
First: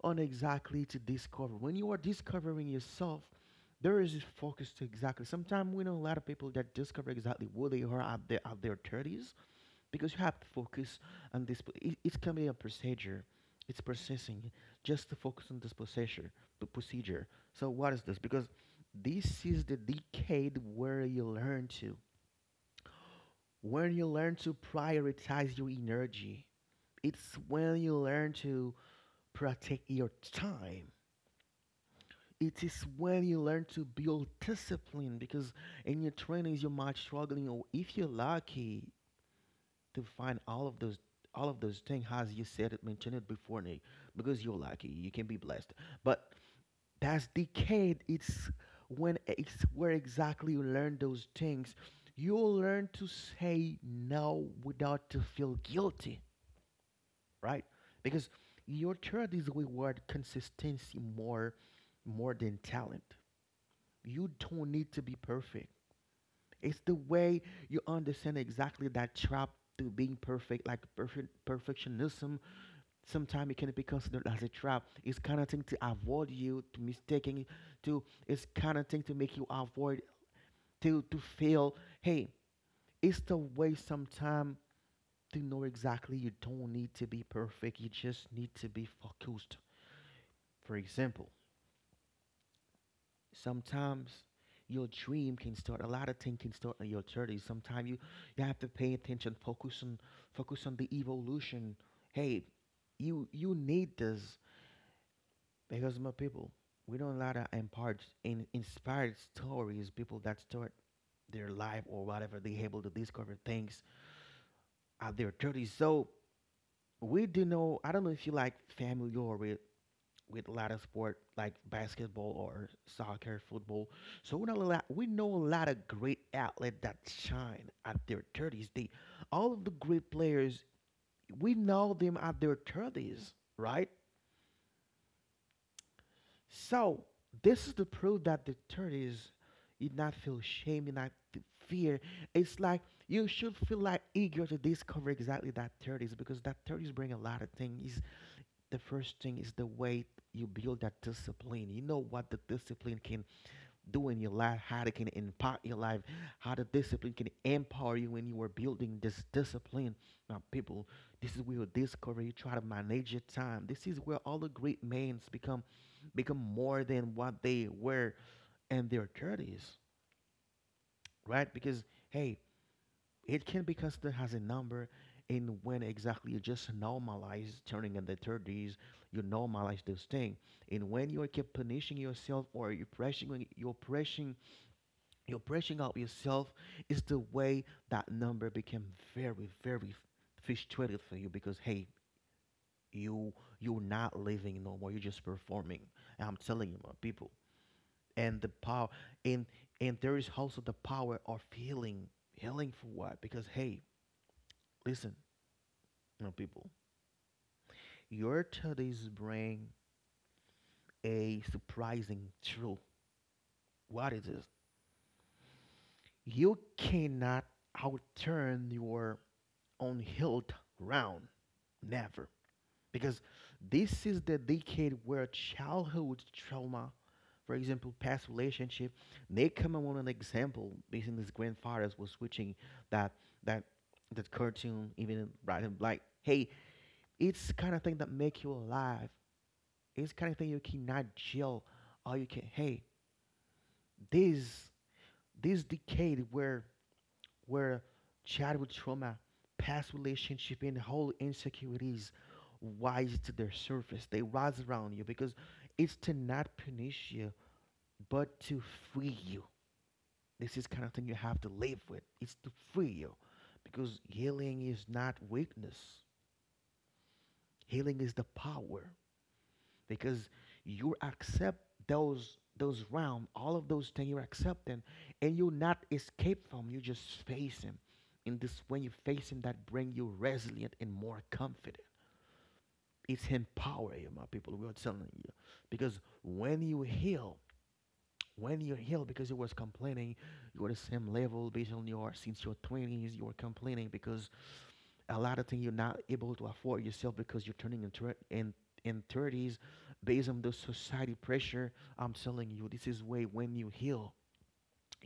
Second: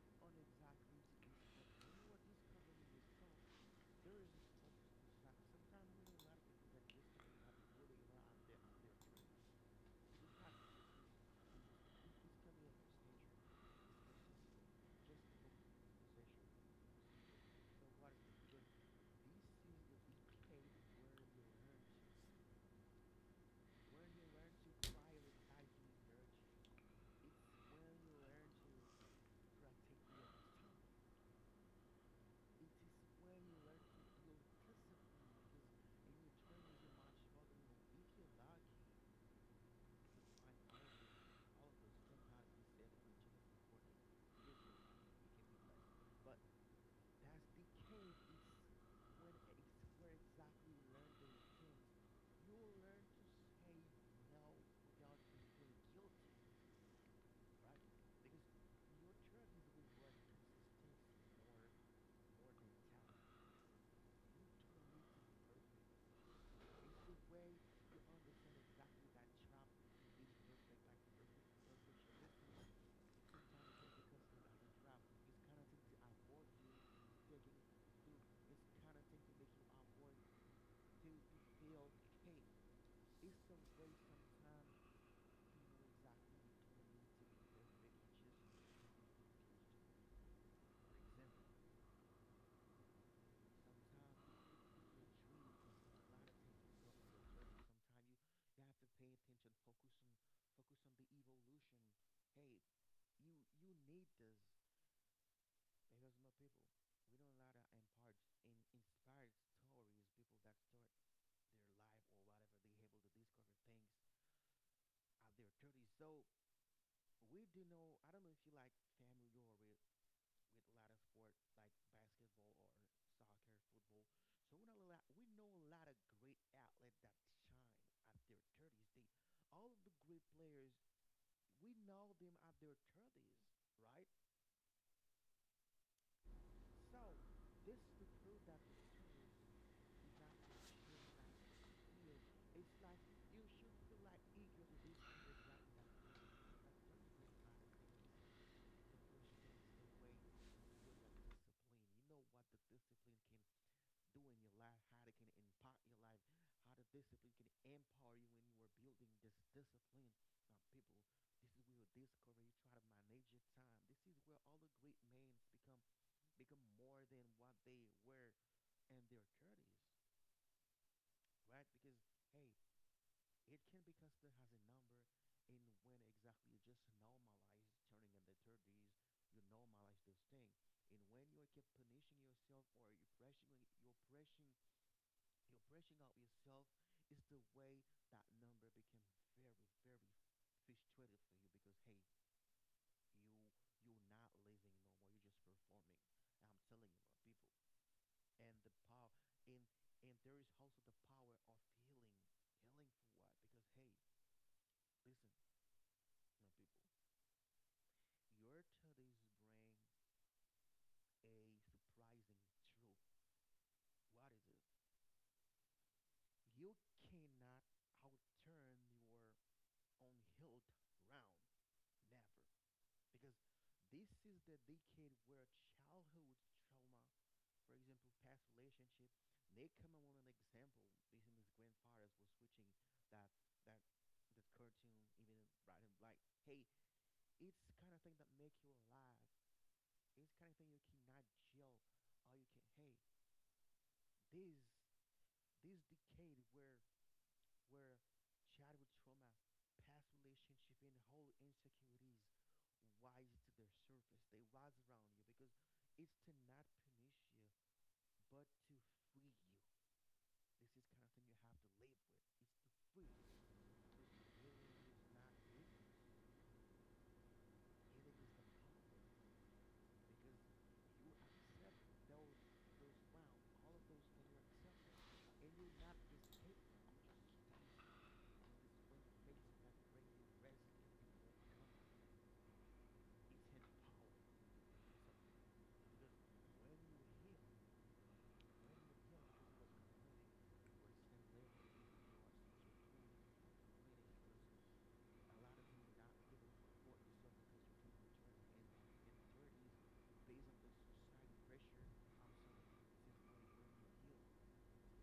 on exactly to discover. When you are discovering yourself, there is this focus to exactly. Sometimes we know a lot of people that discover exactly who they are at their thirties because you have to focus on this. It can be a procedure. It's processing just to focus on this procedure. The procedure. So what is this? Because this is the decade where you learn to, when you learn to prioritize your energy. It's when you learn to protect your time, it is when you learn to build discipline because in your 20s you might struggling, or if you're lucky to find all of those things as you said it mentioned it before, Nick, because you're lucky you can be blessed. But that's decade, it's when it's where exactly you learn those things. You'll learn to say no without to feel guilty, right? Because your third is reward consistency more than talent. You don't need to be perfect. It's the way you understand exactly that trap to being perfect, like perfectionism. Sometimes it can be considered as a trap. It's kind of thing to avoid you to mistaking to. It's kind of thing to make you avoid to fail. Hey, it's the way sometimes to know exactly you don't need to be perfect. You just need to be focused. For example, sometimes your dream can start, a lot of things can start in your 30s. Sometimes you have to pay attention, focus on the evolution. Hey, you need this because, my people, we don't a lot of impart in inspired stories, people that start their life or whatever they able to discover things at their 30s. So we do know, I don't know if you like familiar with a lot of sport like basketball or soccer, football. So we know a lot of great athletes that shine at their 30s. They, all of the great players, we know them at their 30s, right? So this is the proof that the 30s, you not feel shame, you not f- fear. It's like you should feel like eager to discover exactly that 30s because that 30s bring a lot of things. The first thing is the way you build that discipline. You know what the discipline can do in your life, how it can impact your life, how the discipline can empower you when you are building this discipline. Now, people, this is where you discover you try to manage your time. This is where all the great men's become more than what they were in their thirties, right? Because hey, it can be considered as a number in when exactly you just normalize turning in the 30s, you normalize this thing. And when you keep punishing yourself, or you're pressing you're brushing out yourself is the way that number became very, very frustrated for you because hey, you you're not living no more. You're just performing. And I'm telling you, my people. And the power, and and there is also the power of healing. Healing for what? Because hey, listen, my people, your studies bring a surprising truth. What is this? You cannot outturn your own hilt round. Never. Because this is the decade where childhood trauma, for example, past relationship, they come on an example based on his grandfathers was switching that that that cartoon even, right? And like hey, it's kind of thing that make you alive. It's kind of thing you cannot jail or you can hey, this this decade where where childhood trauma, past relationship, and whole insecurities rise to their surface. They rise around you because it's to not punish you, but to free you. This is kind of thing you have to live with. It's to free you because healing is not weakness. Healing is the power. Because you accept those realm, all of those things you accept them, and you not escape from. You just face him. And this when you face him, that bring you resilient and more confident. It's empower you, my people. We are telling you because when you heal, because you was complaining, you are the same level based on your since your twenties. You were complaining because a lot of things you're not able to afford yourself because you're turning into it in 30s based on the society pressure. I'm telling you, this is way when you heal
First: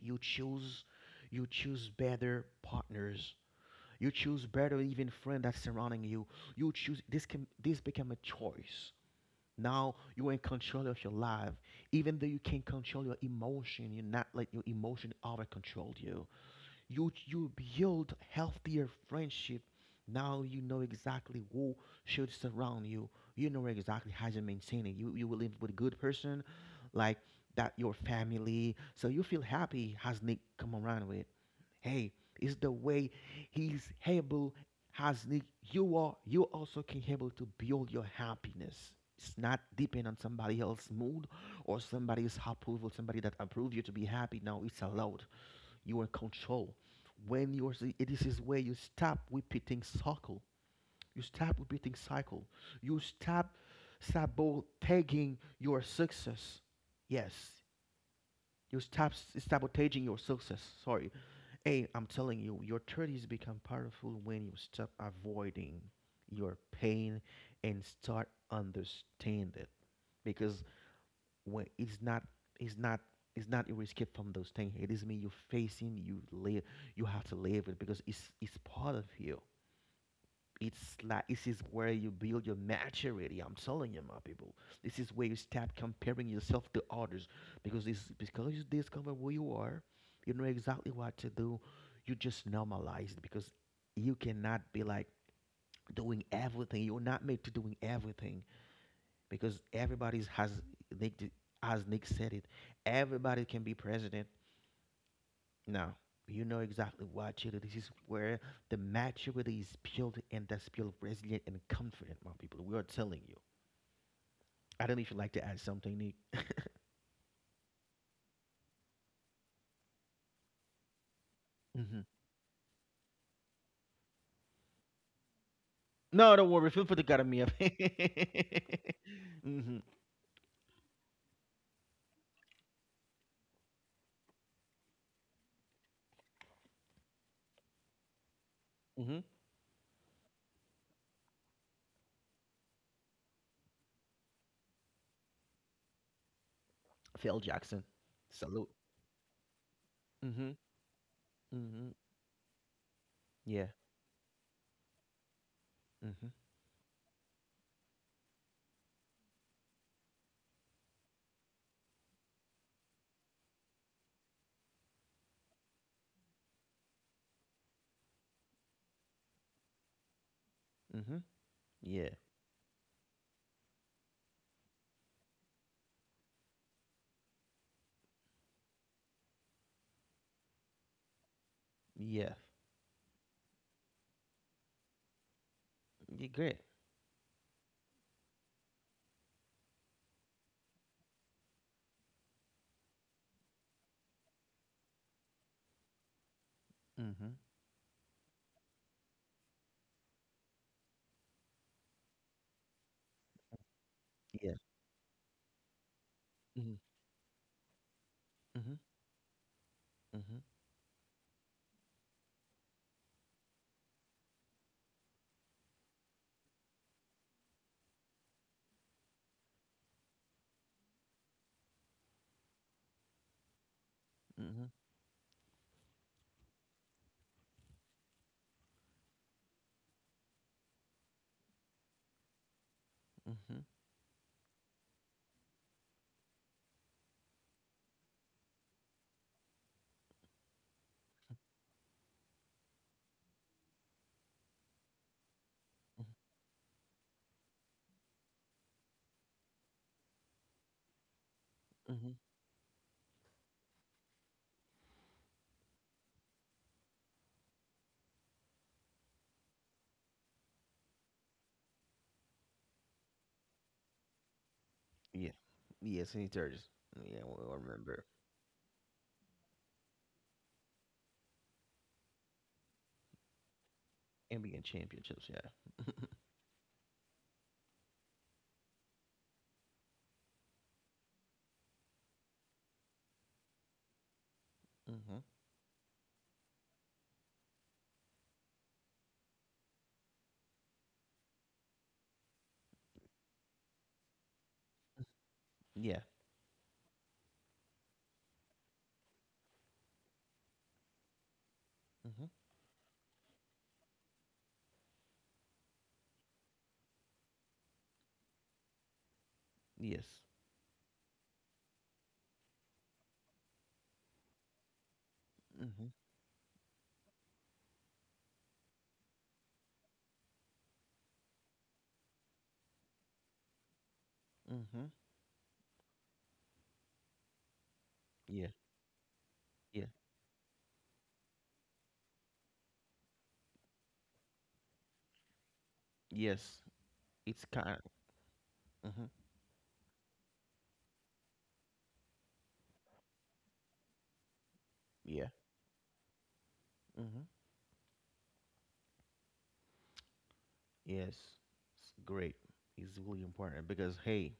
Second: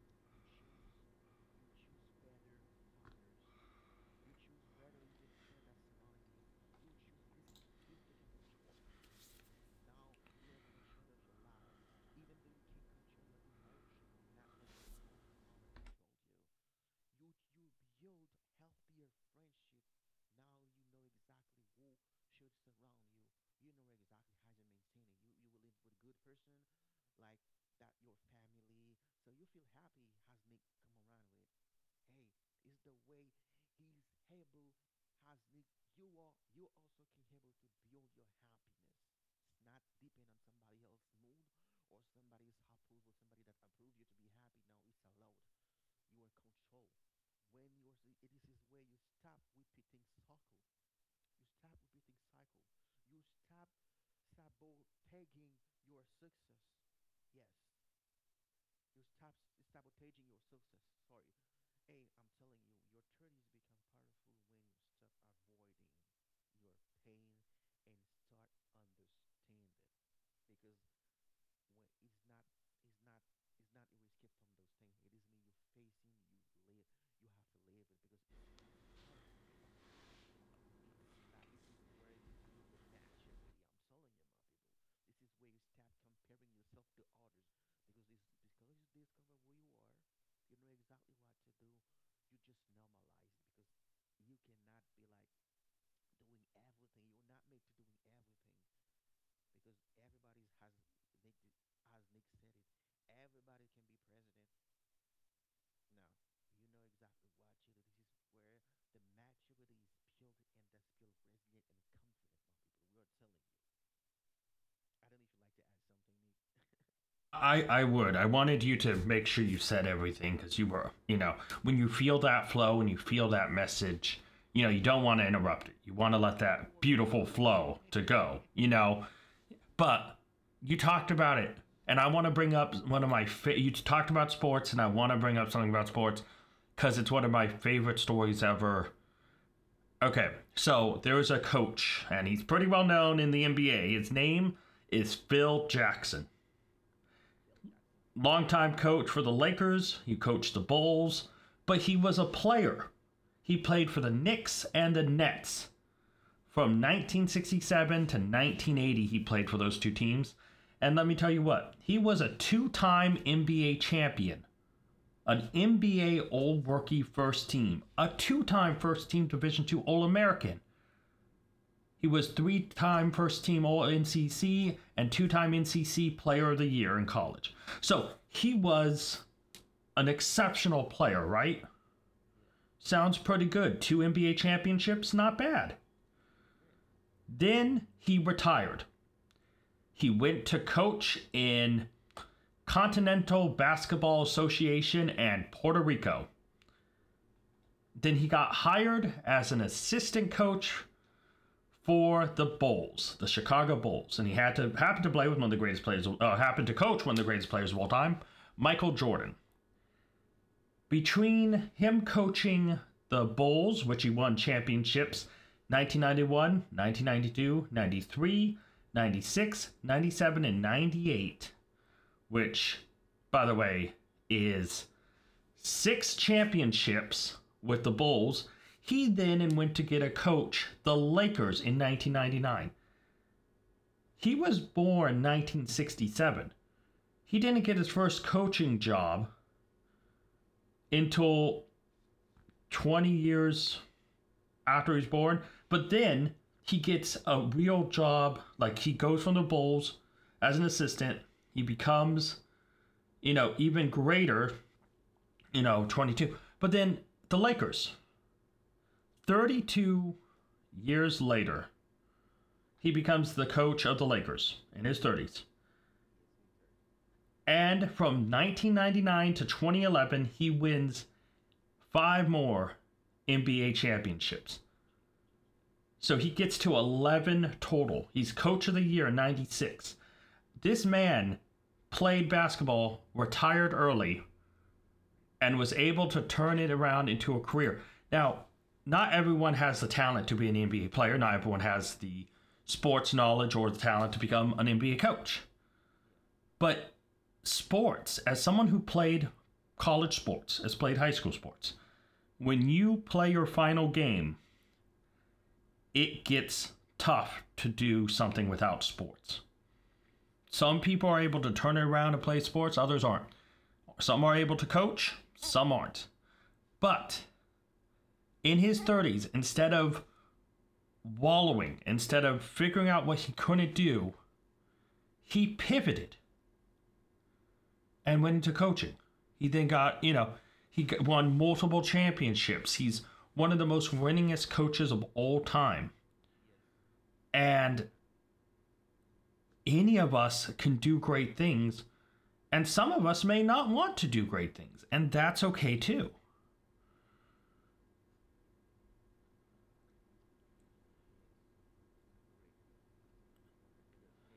you choose, you choose better partners, you choose better even friend that's surrounding you, you choose this can this become a choice. Now you're in control of your life, even though you can't control your emotion, you're not let your emotion over control you. You build healthier friendship. Now you know exactly who should surround you. You know exactly how to maintain it. You will live with a good person, like that your family. So you feel happy has Nick come around with. Hey, is the way he's able has Nick you are you also can able to build your happiness. It's not depend on somebody else's mood or somebody's approval, somebody that approve you to be happy. No, it's allowed. You are in control. When you're, it is his way, you stop repeating cycle. You stop repeating cycle. You stop sabotaging your success. Yes, you stop sabotaging your success. Sorry. Hey, I'm telling you, your 30s become powerful when you stop avoiding your pain and start understanding it. Because when it's not it's not you escape from those things. It is me you are facing you live you have to live it because it's part of you. It's like this is where you build your maturity. I'm telling you, my people. This is where you stop comparing yourself to others because you discover who you are, you know exactly what to do. You just normalize it because you cannot be like doing everything. You're not made to doing everything because everybody's has Nick d- as Nick said it, everybody can be president. Now you know exactly what you do. This is where the maturity is built, and that's built resilient and confident, my people. We are telling you. I don't know if you'd like to add something, Nick.
I would. I wanted you to make sure you said everything because you were, when you
Hmm.
feel that flow and you feel that message, you don't want to interrupt it. You want to
No,
let
don't worry.
that
Feel free to cut
beautiful
me up.
flow to go.
<laughs> Hmm.
But you talked about it, and I want to bring up one of my. You talked about sports, and I want to bring up something about sports because it's one of my favorite stories ever.
Hmm.
Okay, so there is a coach, and he's pretty well known in the NBA. His name is Phil Jackson.
Phil Jackson, salute.
Longtime coach for the Lakers, he coached
Hmm.
the Bulls, but
Hmm.
he was a player. He
Yeah.
played for the Knicks and the Nets.
Hmm.
From 1967 to 1980, he played for those two teams. And let me tell you what, he was a two time NBA champion, an NBA All Rookie First Team, a two time First Team Division 2 All American.
Hmm. Yeah.
He was three time first team All NCC and two time NCC Player of the Year in college. So he was an exceptional player, right?
Yeah.
Sounds pretty good. Two NBA championships, not bad.
You great.
Then he retired. He went to coach in Continental Basketball Association and Puerto Rico.
Hmm.
Then he got hired as an assistant coach for the Bulls, the Chicago Bulls, and he
Yeah.
had to happen to play with one of the greatest players, happened
Hmm.
to coach one of the greatest players of all time,
Hmm.
Michael Jordan.
Hmm.
Between him coaching the Bulls, which he won championships 1991, 1992, 93, 96, 97, and 98, which, by the way,
Mhm.
is six championships with the Bulls. He then went to get a coach, the Lakers, in 1999.
Mhm.
He was born 1967. He didn't get his first coaching job until 20 years after he was born, but
Mhm.
then he gets a real job. Like he goes from the Bulls as an assistant. He
Mhm.
becomes, even greater, 22. But then the Lakers, 32 years later, he becomes the coach of the Lakers in his
Yeah.
30s.
Yes, any thirties. Yeah, well, I
And
remember.
from 1999 to 2011, he wins five more NBA championships.
NBA championships, yeah.
So he
<laughs>
gets to 11 total. He's coach of the year in 96. This man played basketball, retired early,
Mhm.
and was able to turn it around into a career. Now, not everyone has the talent to be an NBA player. Not everyone has the sports knowledge or the talent to become an NBA coach.
Yeah.
But sports, as someone who played college sports, has played high school sports,
Mhm.
when you play your final game it gets tough to do something without sports.
Yes.
Some people are able to turn it around and play sports, others aren't. Some are able to coach, some
Mhm.
aren't. But in his 30s, instead of wallowing, instead of figuring out what he couldn't do,
Mhm.
he pivoted and went
Yeah.
into coaching. He then
Yeah.
got, he won multiple championships. He's one of the most winningest coaches of all time.
Yes. It's kind.
And
Mhm.
any of us can do great things. And some of us may not want to do great things, and
Yeah.
that's okay too.
Mhm. Yes. It's great. It's really important because hey,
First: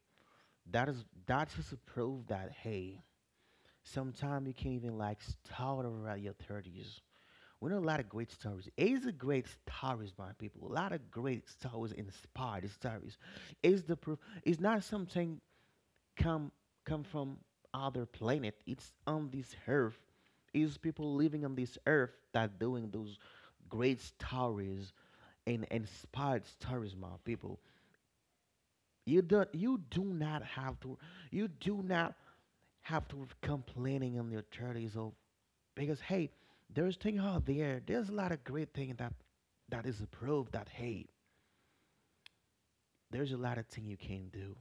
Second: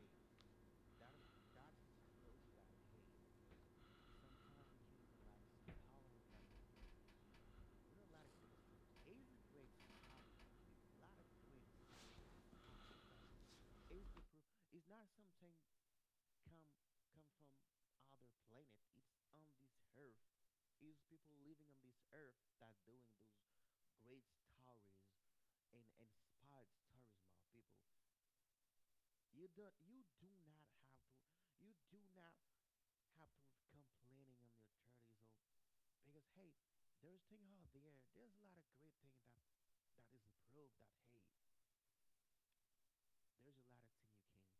that is to prove that hey, sometimes you can't even like start over at your 30s. We know a lot of great stories. It's a great stories, my people. A lot of great stories inspired stories. It's the proof it's not something come come from other planet. It's on this earth. It's people living on this earth that doing those great stories and inspired stories, my people. You do not have to you do not have to complaining in your thirties or because hey, there's thing out there. There's a lot of great thing that is approved. That hey, there's a lot of thing you can do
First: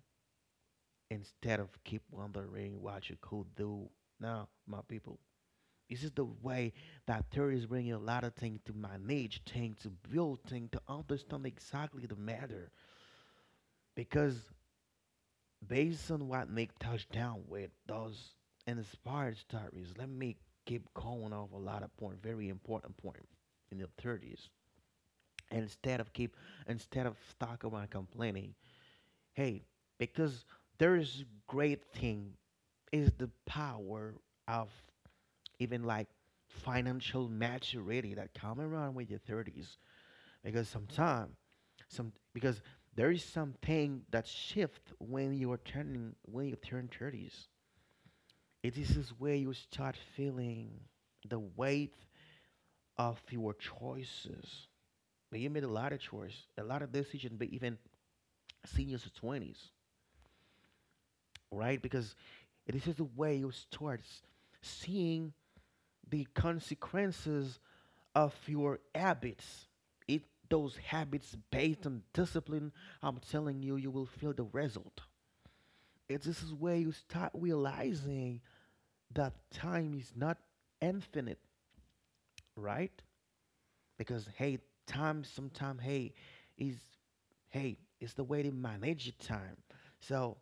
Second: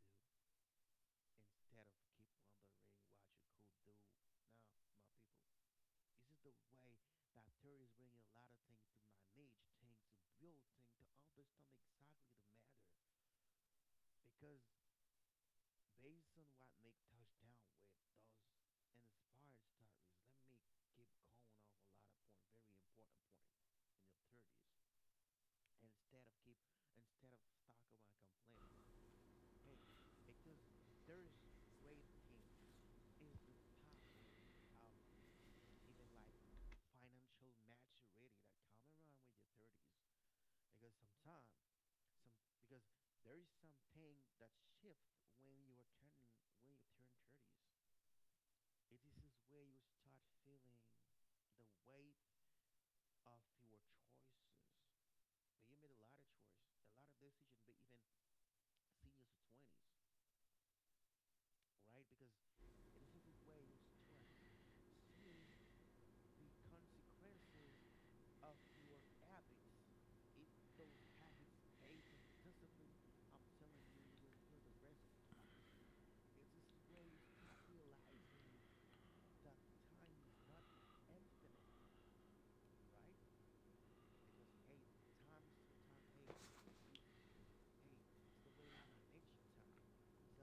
instead of keep wondering what you could do. Now, my people, this is the way that theory is bringing a lot of things to manage, things to build, things to understand exactly the matter. Because based on what Nick touched down with, those inspired stories. Let me keep going off a lot of point, very important point in the 30s. Instead of keep instead of stuck around complaining hey because there is great thing is the power of even like financial maturity that come around with your 30s because sometime some because there is something that shift when you are turning when you turn 30s it is where you start feeling the weight of your choices you made a lot of choice a lot of decision but even seniors or 20s, right? Because this is the way you start seeing the consequences of your habits. It those habits based on discipline, I'm telling you, you will feel the result. It this is where you start realizing that time is not infinite, right? Because hey, time sometimes hey is hey, it's the way they manage your time. So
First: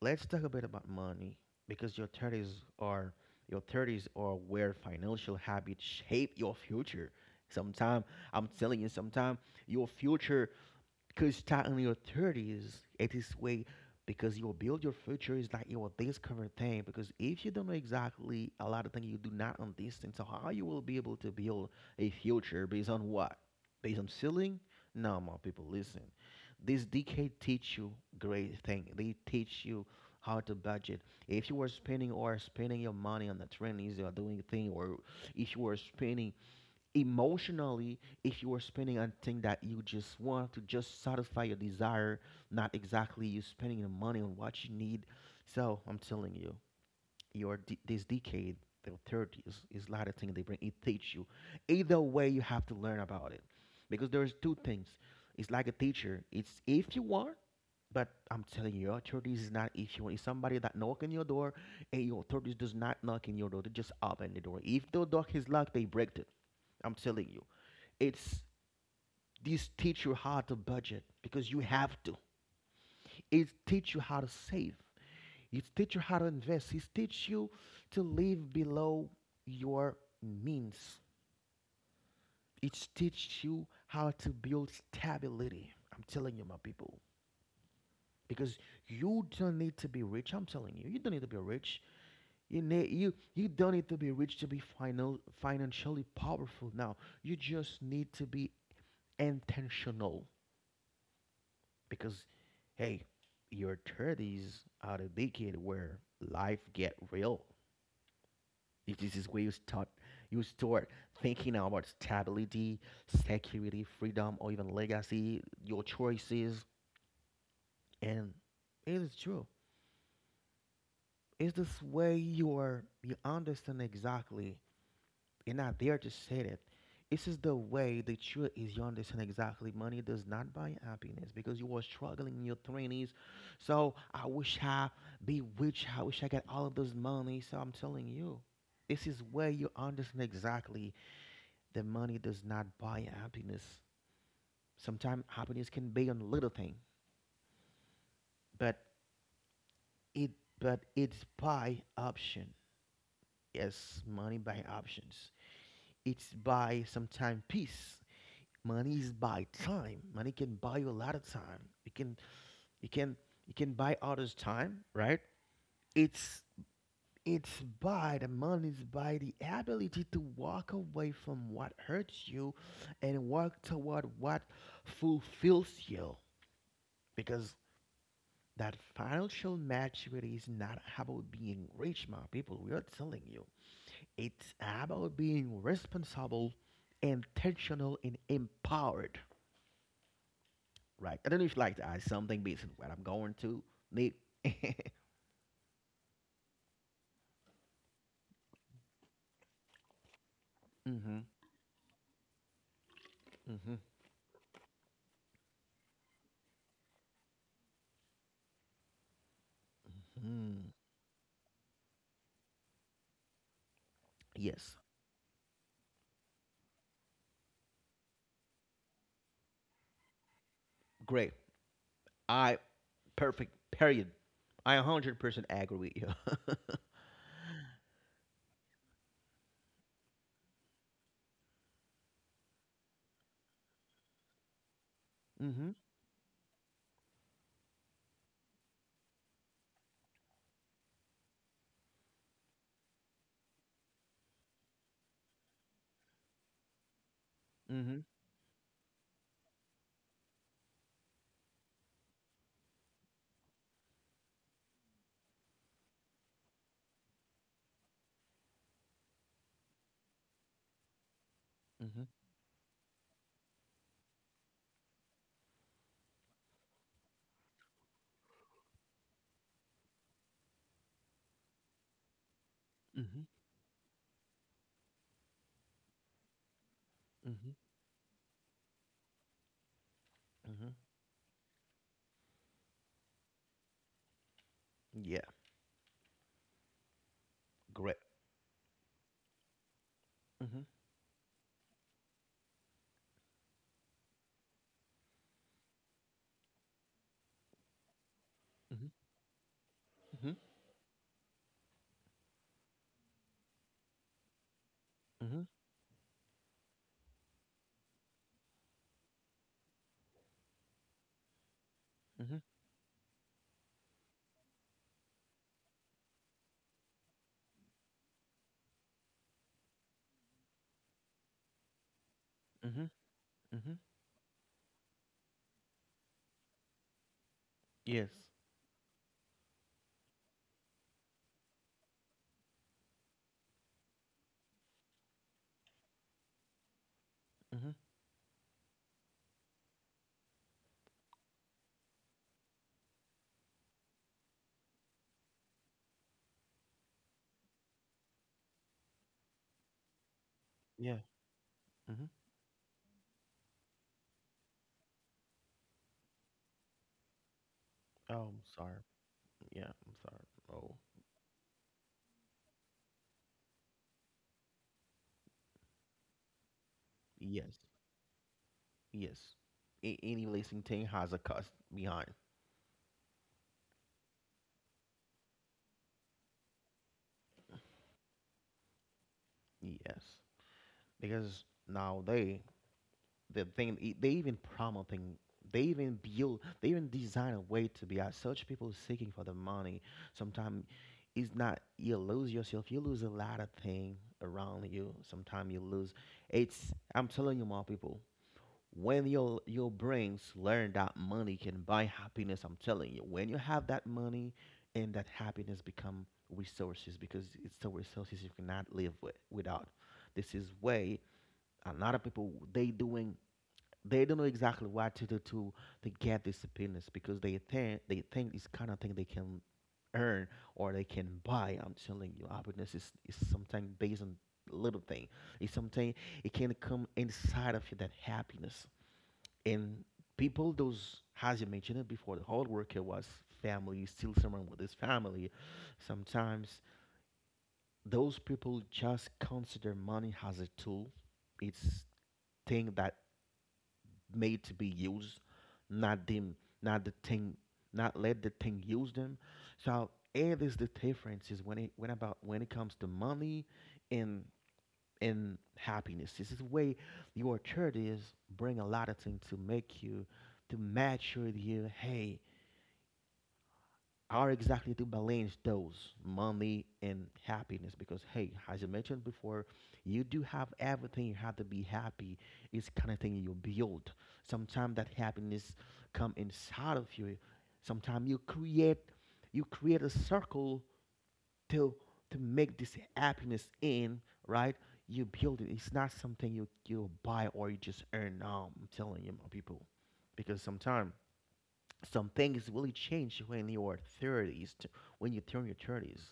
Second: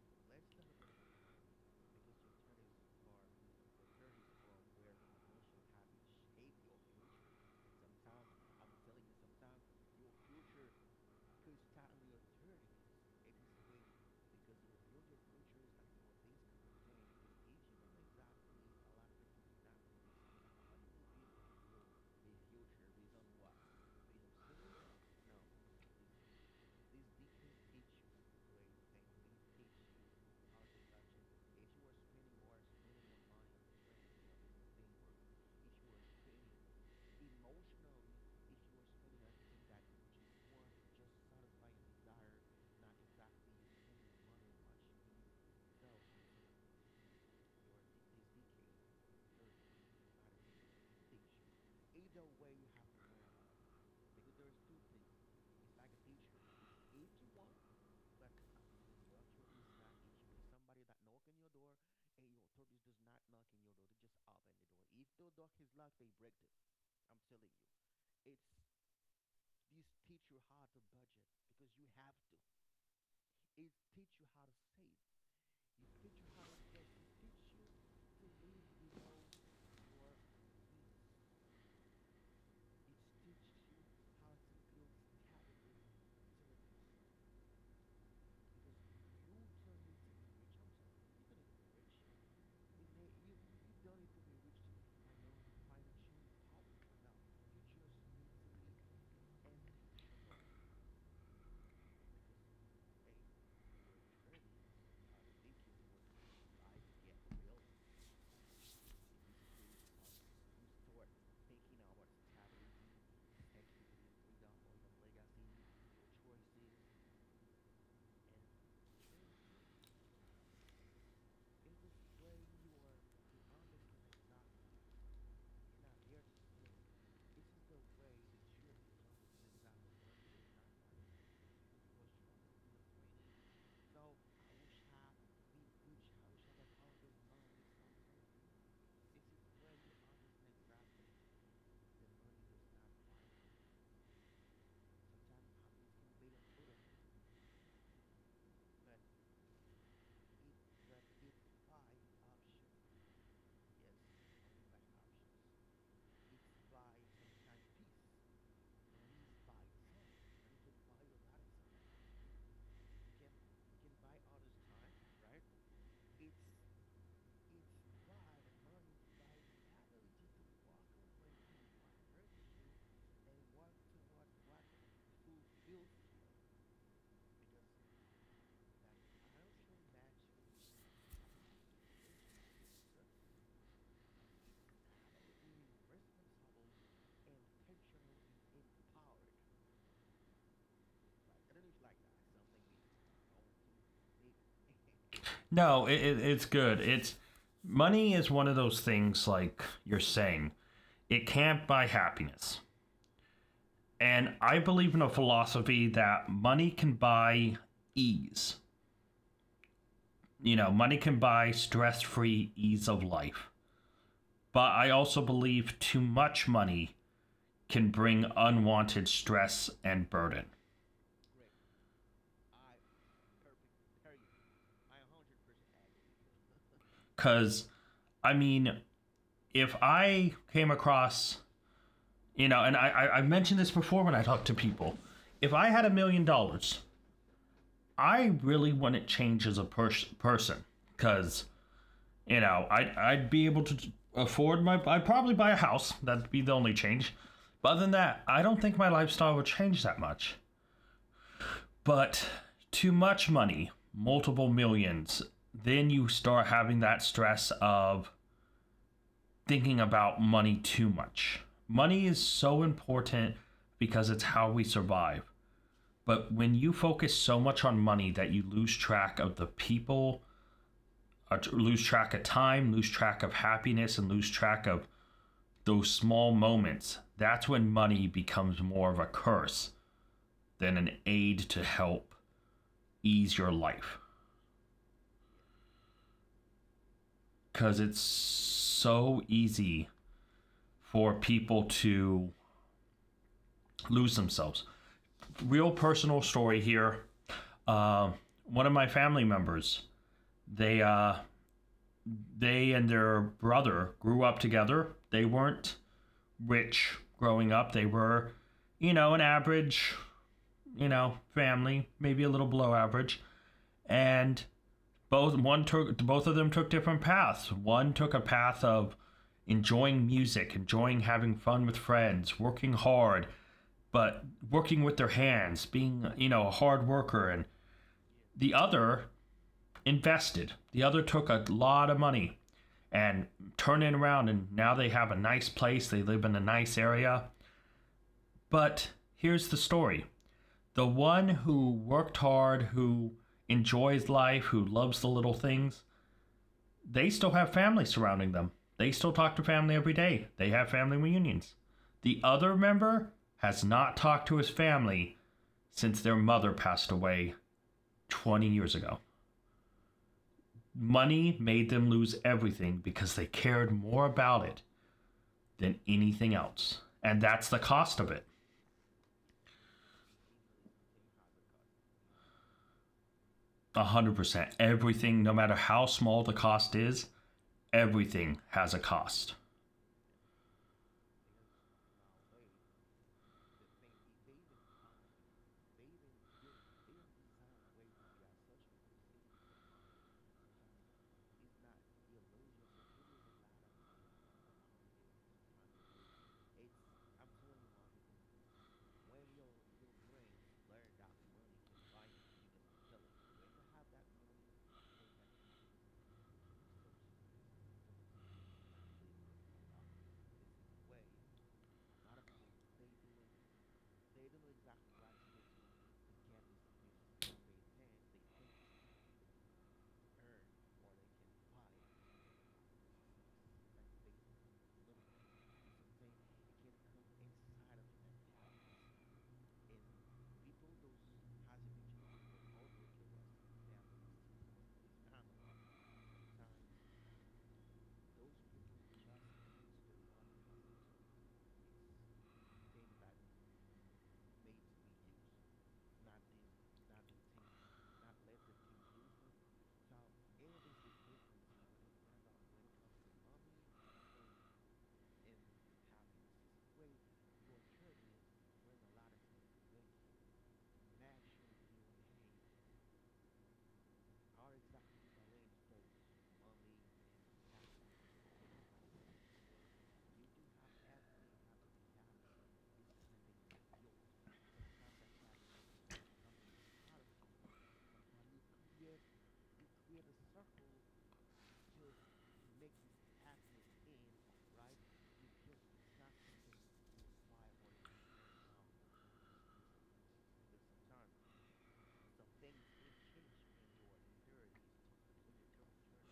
let's talk a bit about money because your 30s are where financial habits shape your future sometime I'm telling you sometime your future because you start in your 30s, it is way because you will build your future is like your this current thing. Because if you don't know exactly a lot of things you do not understand, so how you will be able to build a future based on what? Based on ceiling? No, my people, listen. This decade teach you great thing. They teach you how to budget. If you were spending your money on the trends you are doing thing, or if you were spending emotionally if you are spending on thing that you just want to just satisfy your desire not exactly you spending the money on what you need so I'm telling you your this decade the 30s is a lot of things they bring it teach you either way you have to learn about it because there's two things it's like a teacher it's if you want but I'm telling you, your 30s is not if you want. It's somebody that knock on your door, and your 30s does not knock in your door. They just open the door. If the door is locked, they break it. I'm telling you. It's these teach you how to budget because you have to. It teach you how to save. It teach you how to invest. It teach you to live below your means. It teach you how to build stability. I'm telling you, my people, because you don't need to be rich. I'm telling you, you don't need to be rich. You don't need to be rich to be final financially powerful. Now you just need to be intentional. Because hey, your thirties are the decade where life get real. If this is where you start thinking about stability, security, freedom, or even legacy, your choices, and it is true. It's this way you are you understand exactly You're not there to say it. This is the way the truth is you understand exactly money does not buy happiness because you were struggling in your twenties. So I wish I be rich. I wish I got all of those money. So I'm telling you, this is where you understand exactly the money does not buy happiness. Sometimes happiness can be on little thing, but it but it's by option. Yes, money by options. It's by sometime peace money is buy time money can buy you a lot of time you can you can you can buy others time right it's it's by the money's by the ability to walk away from what hurts you and work toward what fulfills you because that financial maturity is not about being rich my people we are telling you it's about being responsible intentional and empowered. Right. I don't know if you'd like to add something based on what I'm going to, Nick.
No, it's good. It's money is one of those things like you're saying,
Mm-hmm.
it can't buy happiness.
Mm-hmm.
And I believe in a philosophy that money can buy ease. You
Mm,
know, money can buy stress free ease of life. But
yes.
I also believe too much money can bring unwanted stress and burden.
Great. I perfect. Period. I 100% agree with you. <laughs>
Because, I mean, if I came across You know, and I've mentioned this before when I talk to people. If
Mm-hmm.
I had $1 million, I really wouldn't change as a person because I, I'd be able to afford my. I'd probably buy a house. That'd be the only change. But other than
Mm-hmm.
that, I don't think my lifestyle would change that much. But too much money, multiple millions, then you start having that stress of thinking about money too much.
Mm-hmm.
Money is so important because it's how we survive. But when you focus so much on money that you lose track of the people, lose track of time, lose
Mm-hmm.
track of happiness, and lose track of those small moments, that's
Mm-hmm.
when money becomes more of a curse
Mm-hmm.
than an aid to help ease your life.
Yeah.
Because
Great.
it's so easy
Mm-hmm.
for people to lose themselves. Real personal story here. Uh, one of my family members.
Mm-hmm.
they uh, They and their brother grew up together. They
Mm-hmm.
weren't rich growing up. They were, an average, family, maybe a
Mm-hmm.
little below average. And both of them took different paths. One took a path of enjoying music, enjoying having fun with friends, working
Mm-hmm.
hard,
Mm-hmm.
but working with their hands, being, a hard worker. And
Yes.
the other invested. The other took a lot of money and turn it around, and now they have a nice place. They live in a nice area.
Mm-hmm.
But here's the story. The one who worked hard, who enjoys life, who loves the little things, they still have family surrounding them. They still talk to family every day. They have family
Yeah.
reunions.
Mm-hmm.
The other member has not talked to his family since their mother passed away
Oh, I'm
20 years
sorry.
ago.
Yeah, I'm sorry. Oh,
Money made them lose everything because they cared more about it than anything else. And that's
yes.
the cost of it.
Yes. A- any leasing thing has a cost behind.
100%. Everything, no matter how small the cost is, everything has a cost.
Yes. because now they the thing they even promoting they even design a way to be as such people seeking for the money sometimes it's not you lose yourself you lose a lot of thing around you sometimes you lose it's I'm telling you my people when your brains learn that money can buy happiness I'm telling you when you have that money and that happiness become resources because it's the resources you cannot live with, without this is way a lot of people they doing they don't know exactly what to do to get these subpoenas because they think this kind of thing they can earn or they can buy. I'm telling you, happiness is sometimes based on little thing. It's something it can come inside of you that happiness and people those as you mentioned it before the hard worker was family still someone with his family sometimes those people just consider money as a tool it's thing that made to be used, not them, not the thing, not let the thing use them. So it is the difference is when it comes to money and and happiness. This is the way your church is bring a lot of things to make you to match with you hey how exactly to balance those money and happiness because hey as you mentioned before you do have everything you have to be happy it's kind of thing you build sometimes that happiness come inside of you sometimes you create a circle to to make this happiness in right you build it it's not something you buy or you just earn now I'm telling you my people because sometimes some things really change when you are 30s to when you turn your 30s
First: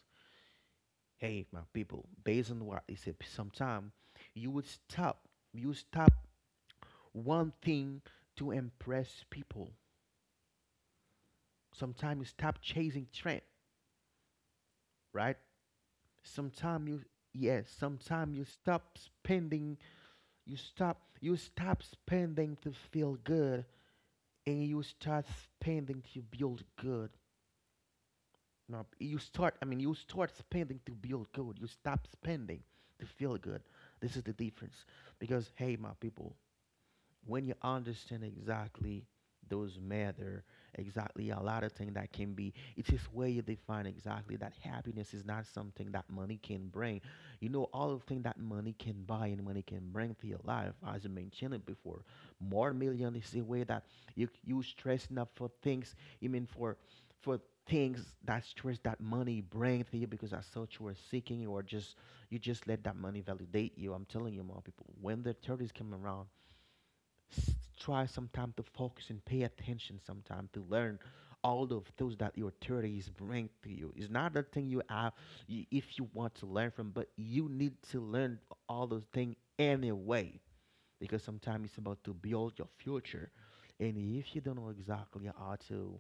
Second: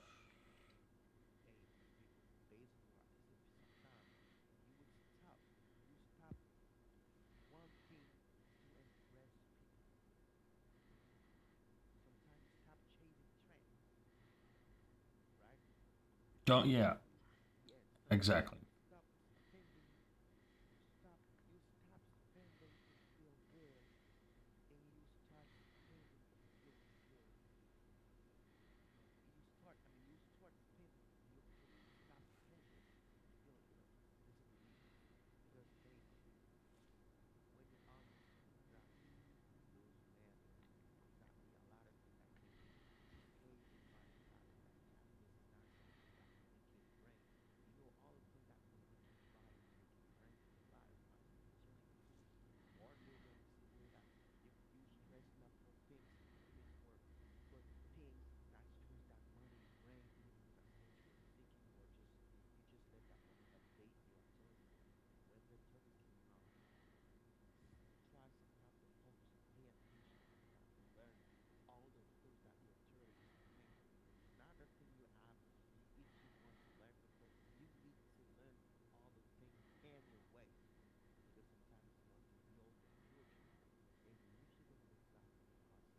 hey my people based on what I said sometime you would stop you stop one thing to impress people sometimes you stop chasing trend right
Don't,
sometimes
Yeah,
you yes sometimes
exactly.
you stop spending to feel good and you start spending to build good No, you start. I mean, you start spending to build good. You stop spending to feel good. This is the difference. Because hey, my people, when you understand exactly those matter, exactly a lot of things that can be, it is where you define exactly that happiness is not something that money can bring. You know, all of things that money can buy and money can bring to your life, as I mentioned it before. More million is the way that you stress enough for things. You mean for things that stress that money bring to you because as such you are seeking you are just you just let that money validate you. I'm telling you, more people, when the 30s come around, s- try sometime to focus and pay attention sometime to learn all of those that your 30s bring to you. It's not the thing you have, if you want to learn from, but you need to learn all those things anyway, because sometimes it's about to build your future. And if you don't know exactly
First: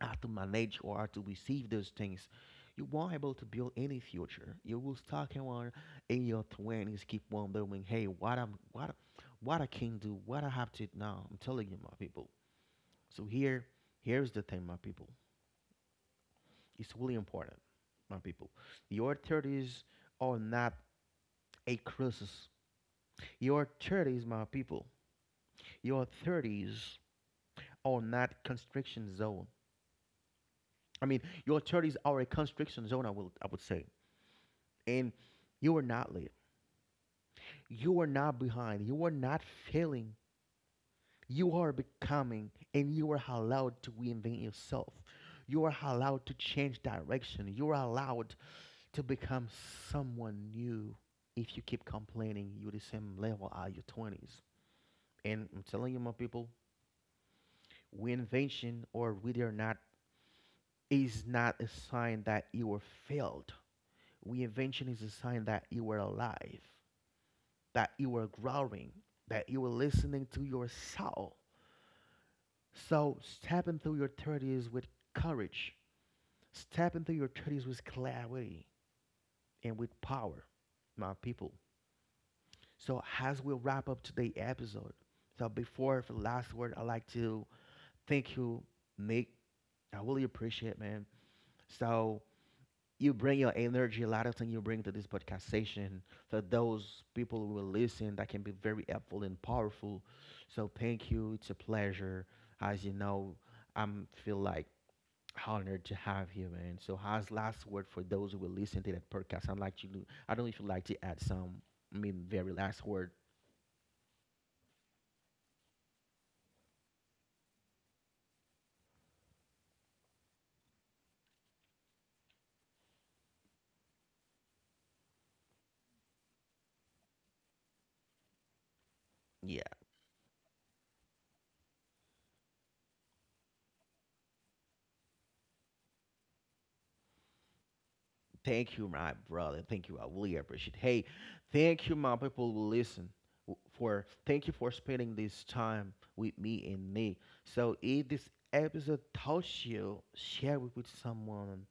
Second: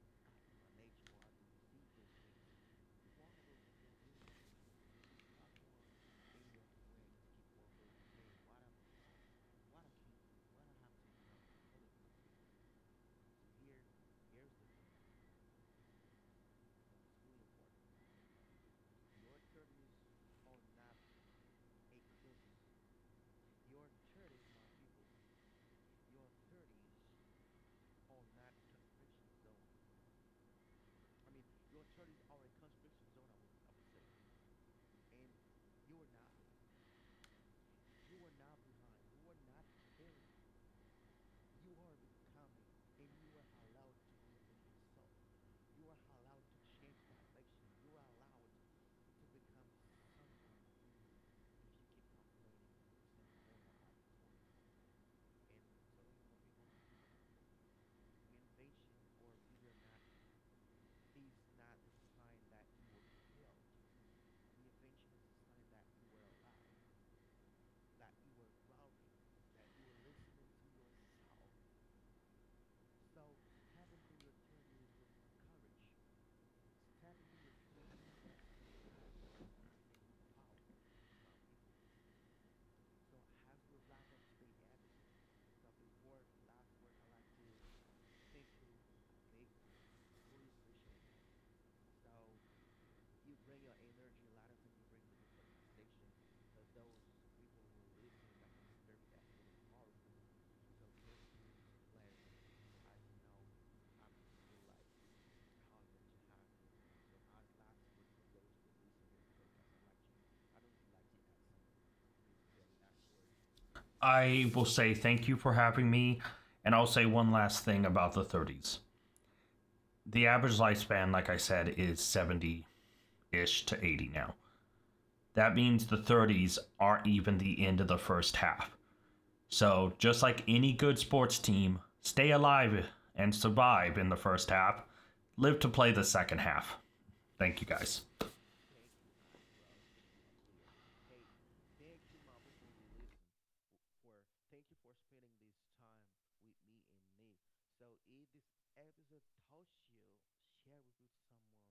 how to manage or how to receive those things, you won't able to build any future. You will stuck in one in your twenties, keep wondering, hey, what I'm, what I can do, what I have to now. I'm telling you, my people. So here, here's the thing, my people. It's really important, my people. Your thirties are not a crisis. Your thirties, my people. Your thirties are not constriction zone. I mean, your thirties are a constriction zone. I would say and you are not late. You are not behind. You are not failing. You are becoming, and you are allowed to reinvent yourself. You are allowed to change direction. You are allowed to become someone new. If you keep complaining, you're the same level as your 20s. And I'm telling you, my people, reinvention or whether or not is not a sign that you were failed. Reinvention is a sign that you were alive, that you are growing, that you are listening to your soul. So step into your 30s with courage. Step into your 30s with clarity and with power, my people. So as we wrap up today's episode, so before for the last word, I'd like to thank you, Nick. I really appreciate, it, man. So you bring your energy, a lot of things you bring to this podcast session for those people who will listen that can be very helpful and powerful. So thank you. It's a pleasure. As you know, I'm feel like honored to have you, man. So as last word for those who will listen to that podcast, I'd like you to I don't know if you'd like to add some I mean very last word.
I will say thank you for having me. And I'll say one last thing about the 30s. The average lifespan, like I said, is 70 ish to 80 now. That means the 30s aren't even the end of the first half.
Yeah.
So, just like any good sports team, stay alive and survive in the first half, live to play the second half. Thank you guys.
Thank you, my brother. Thank you. I really appreciate. Hey, thank you, my people who listen. For thank you for spending this time with me and me. So if this episode touched you, share it with someone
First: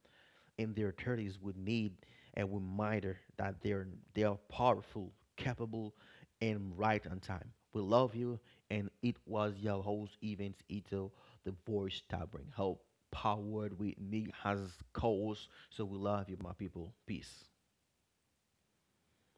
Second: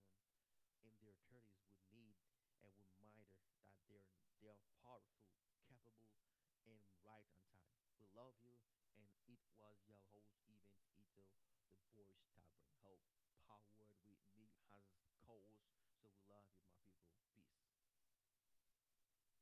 in their 30s would need a reminder that they are powerful, capable, and right on time. We love you, and it was your host Evans Ito, the voice that bring hope, powered with me as co-host. So we love you, my people. Peace.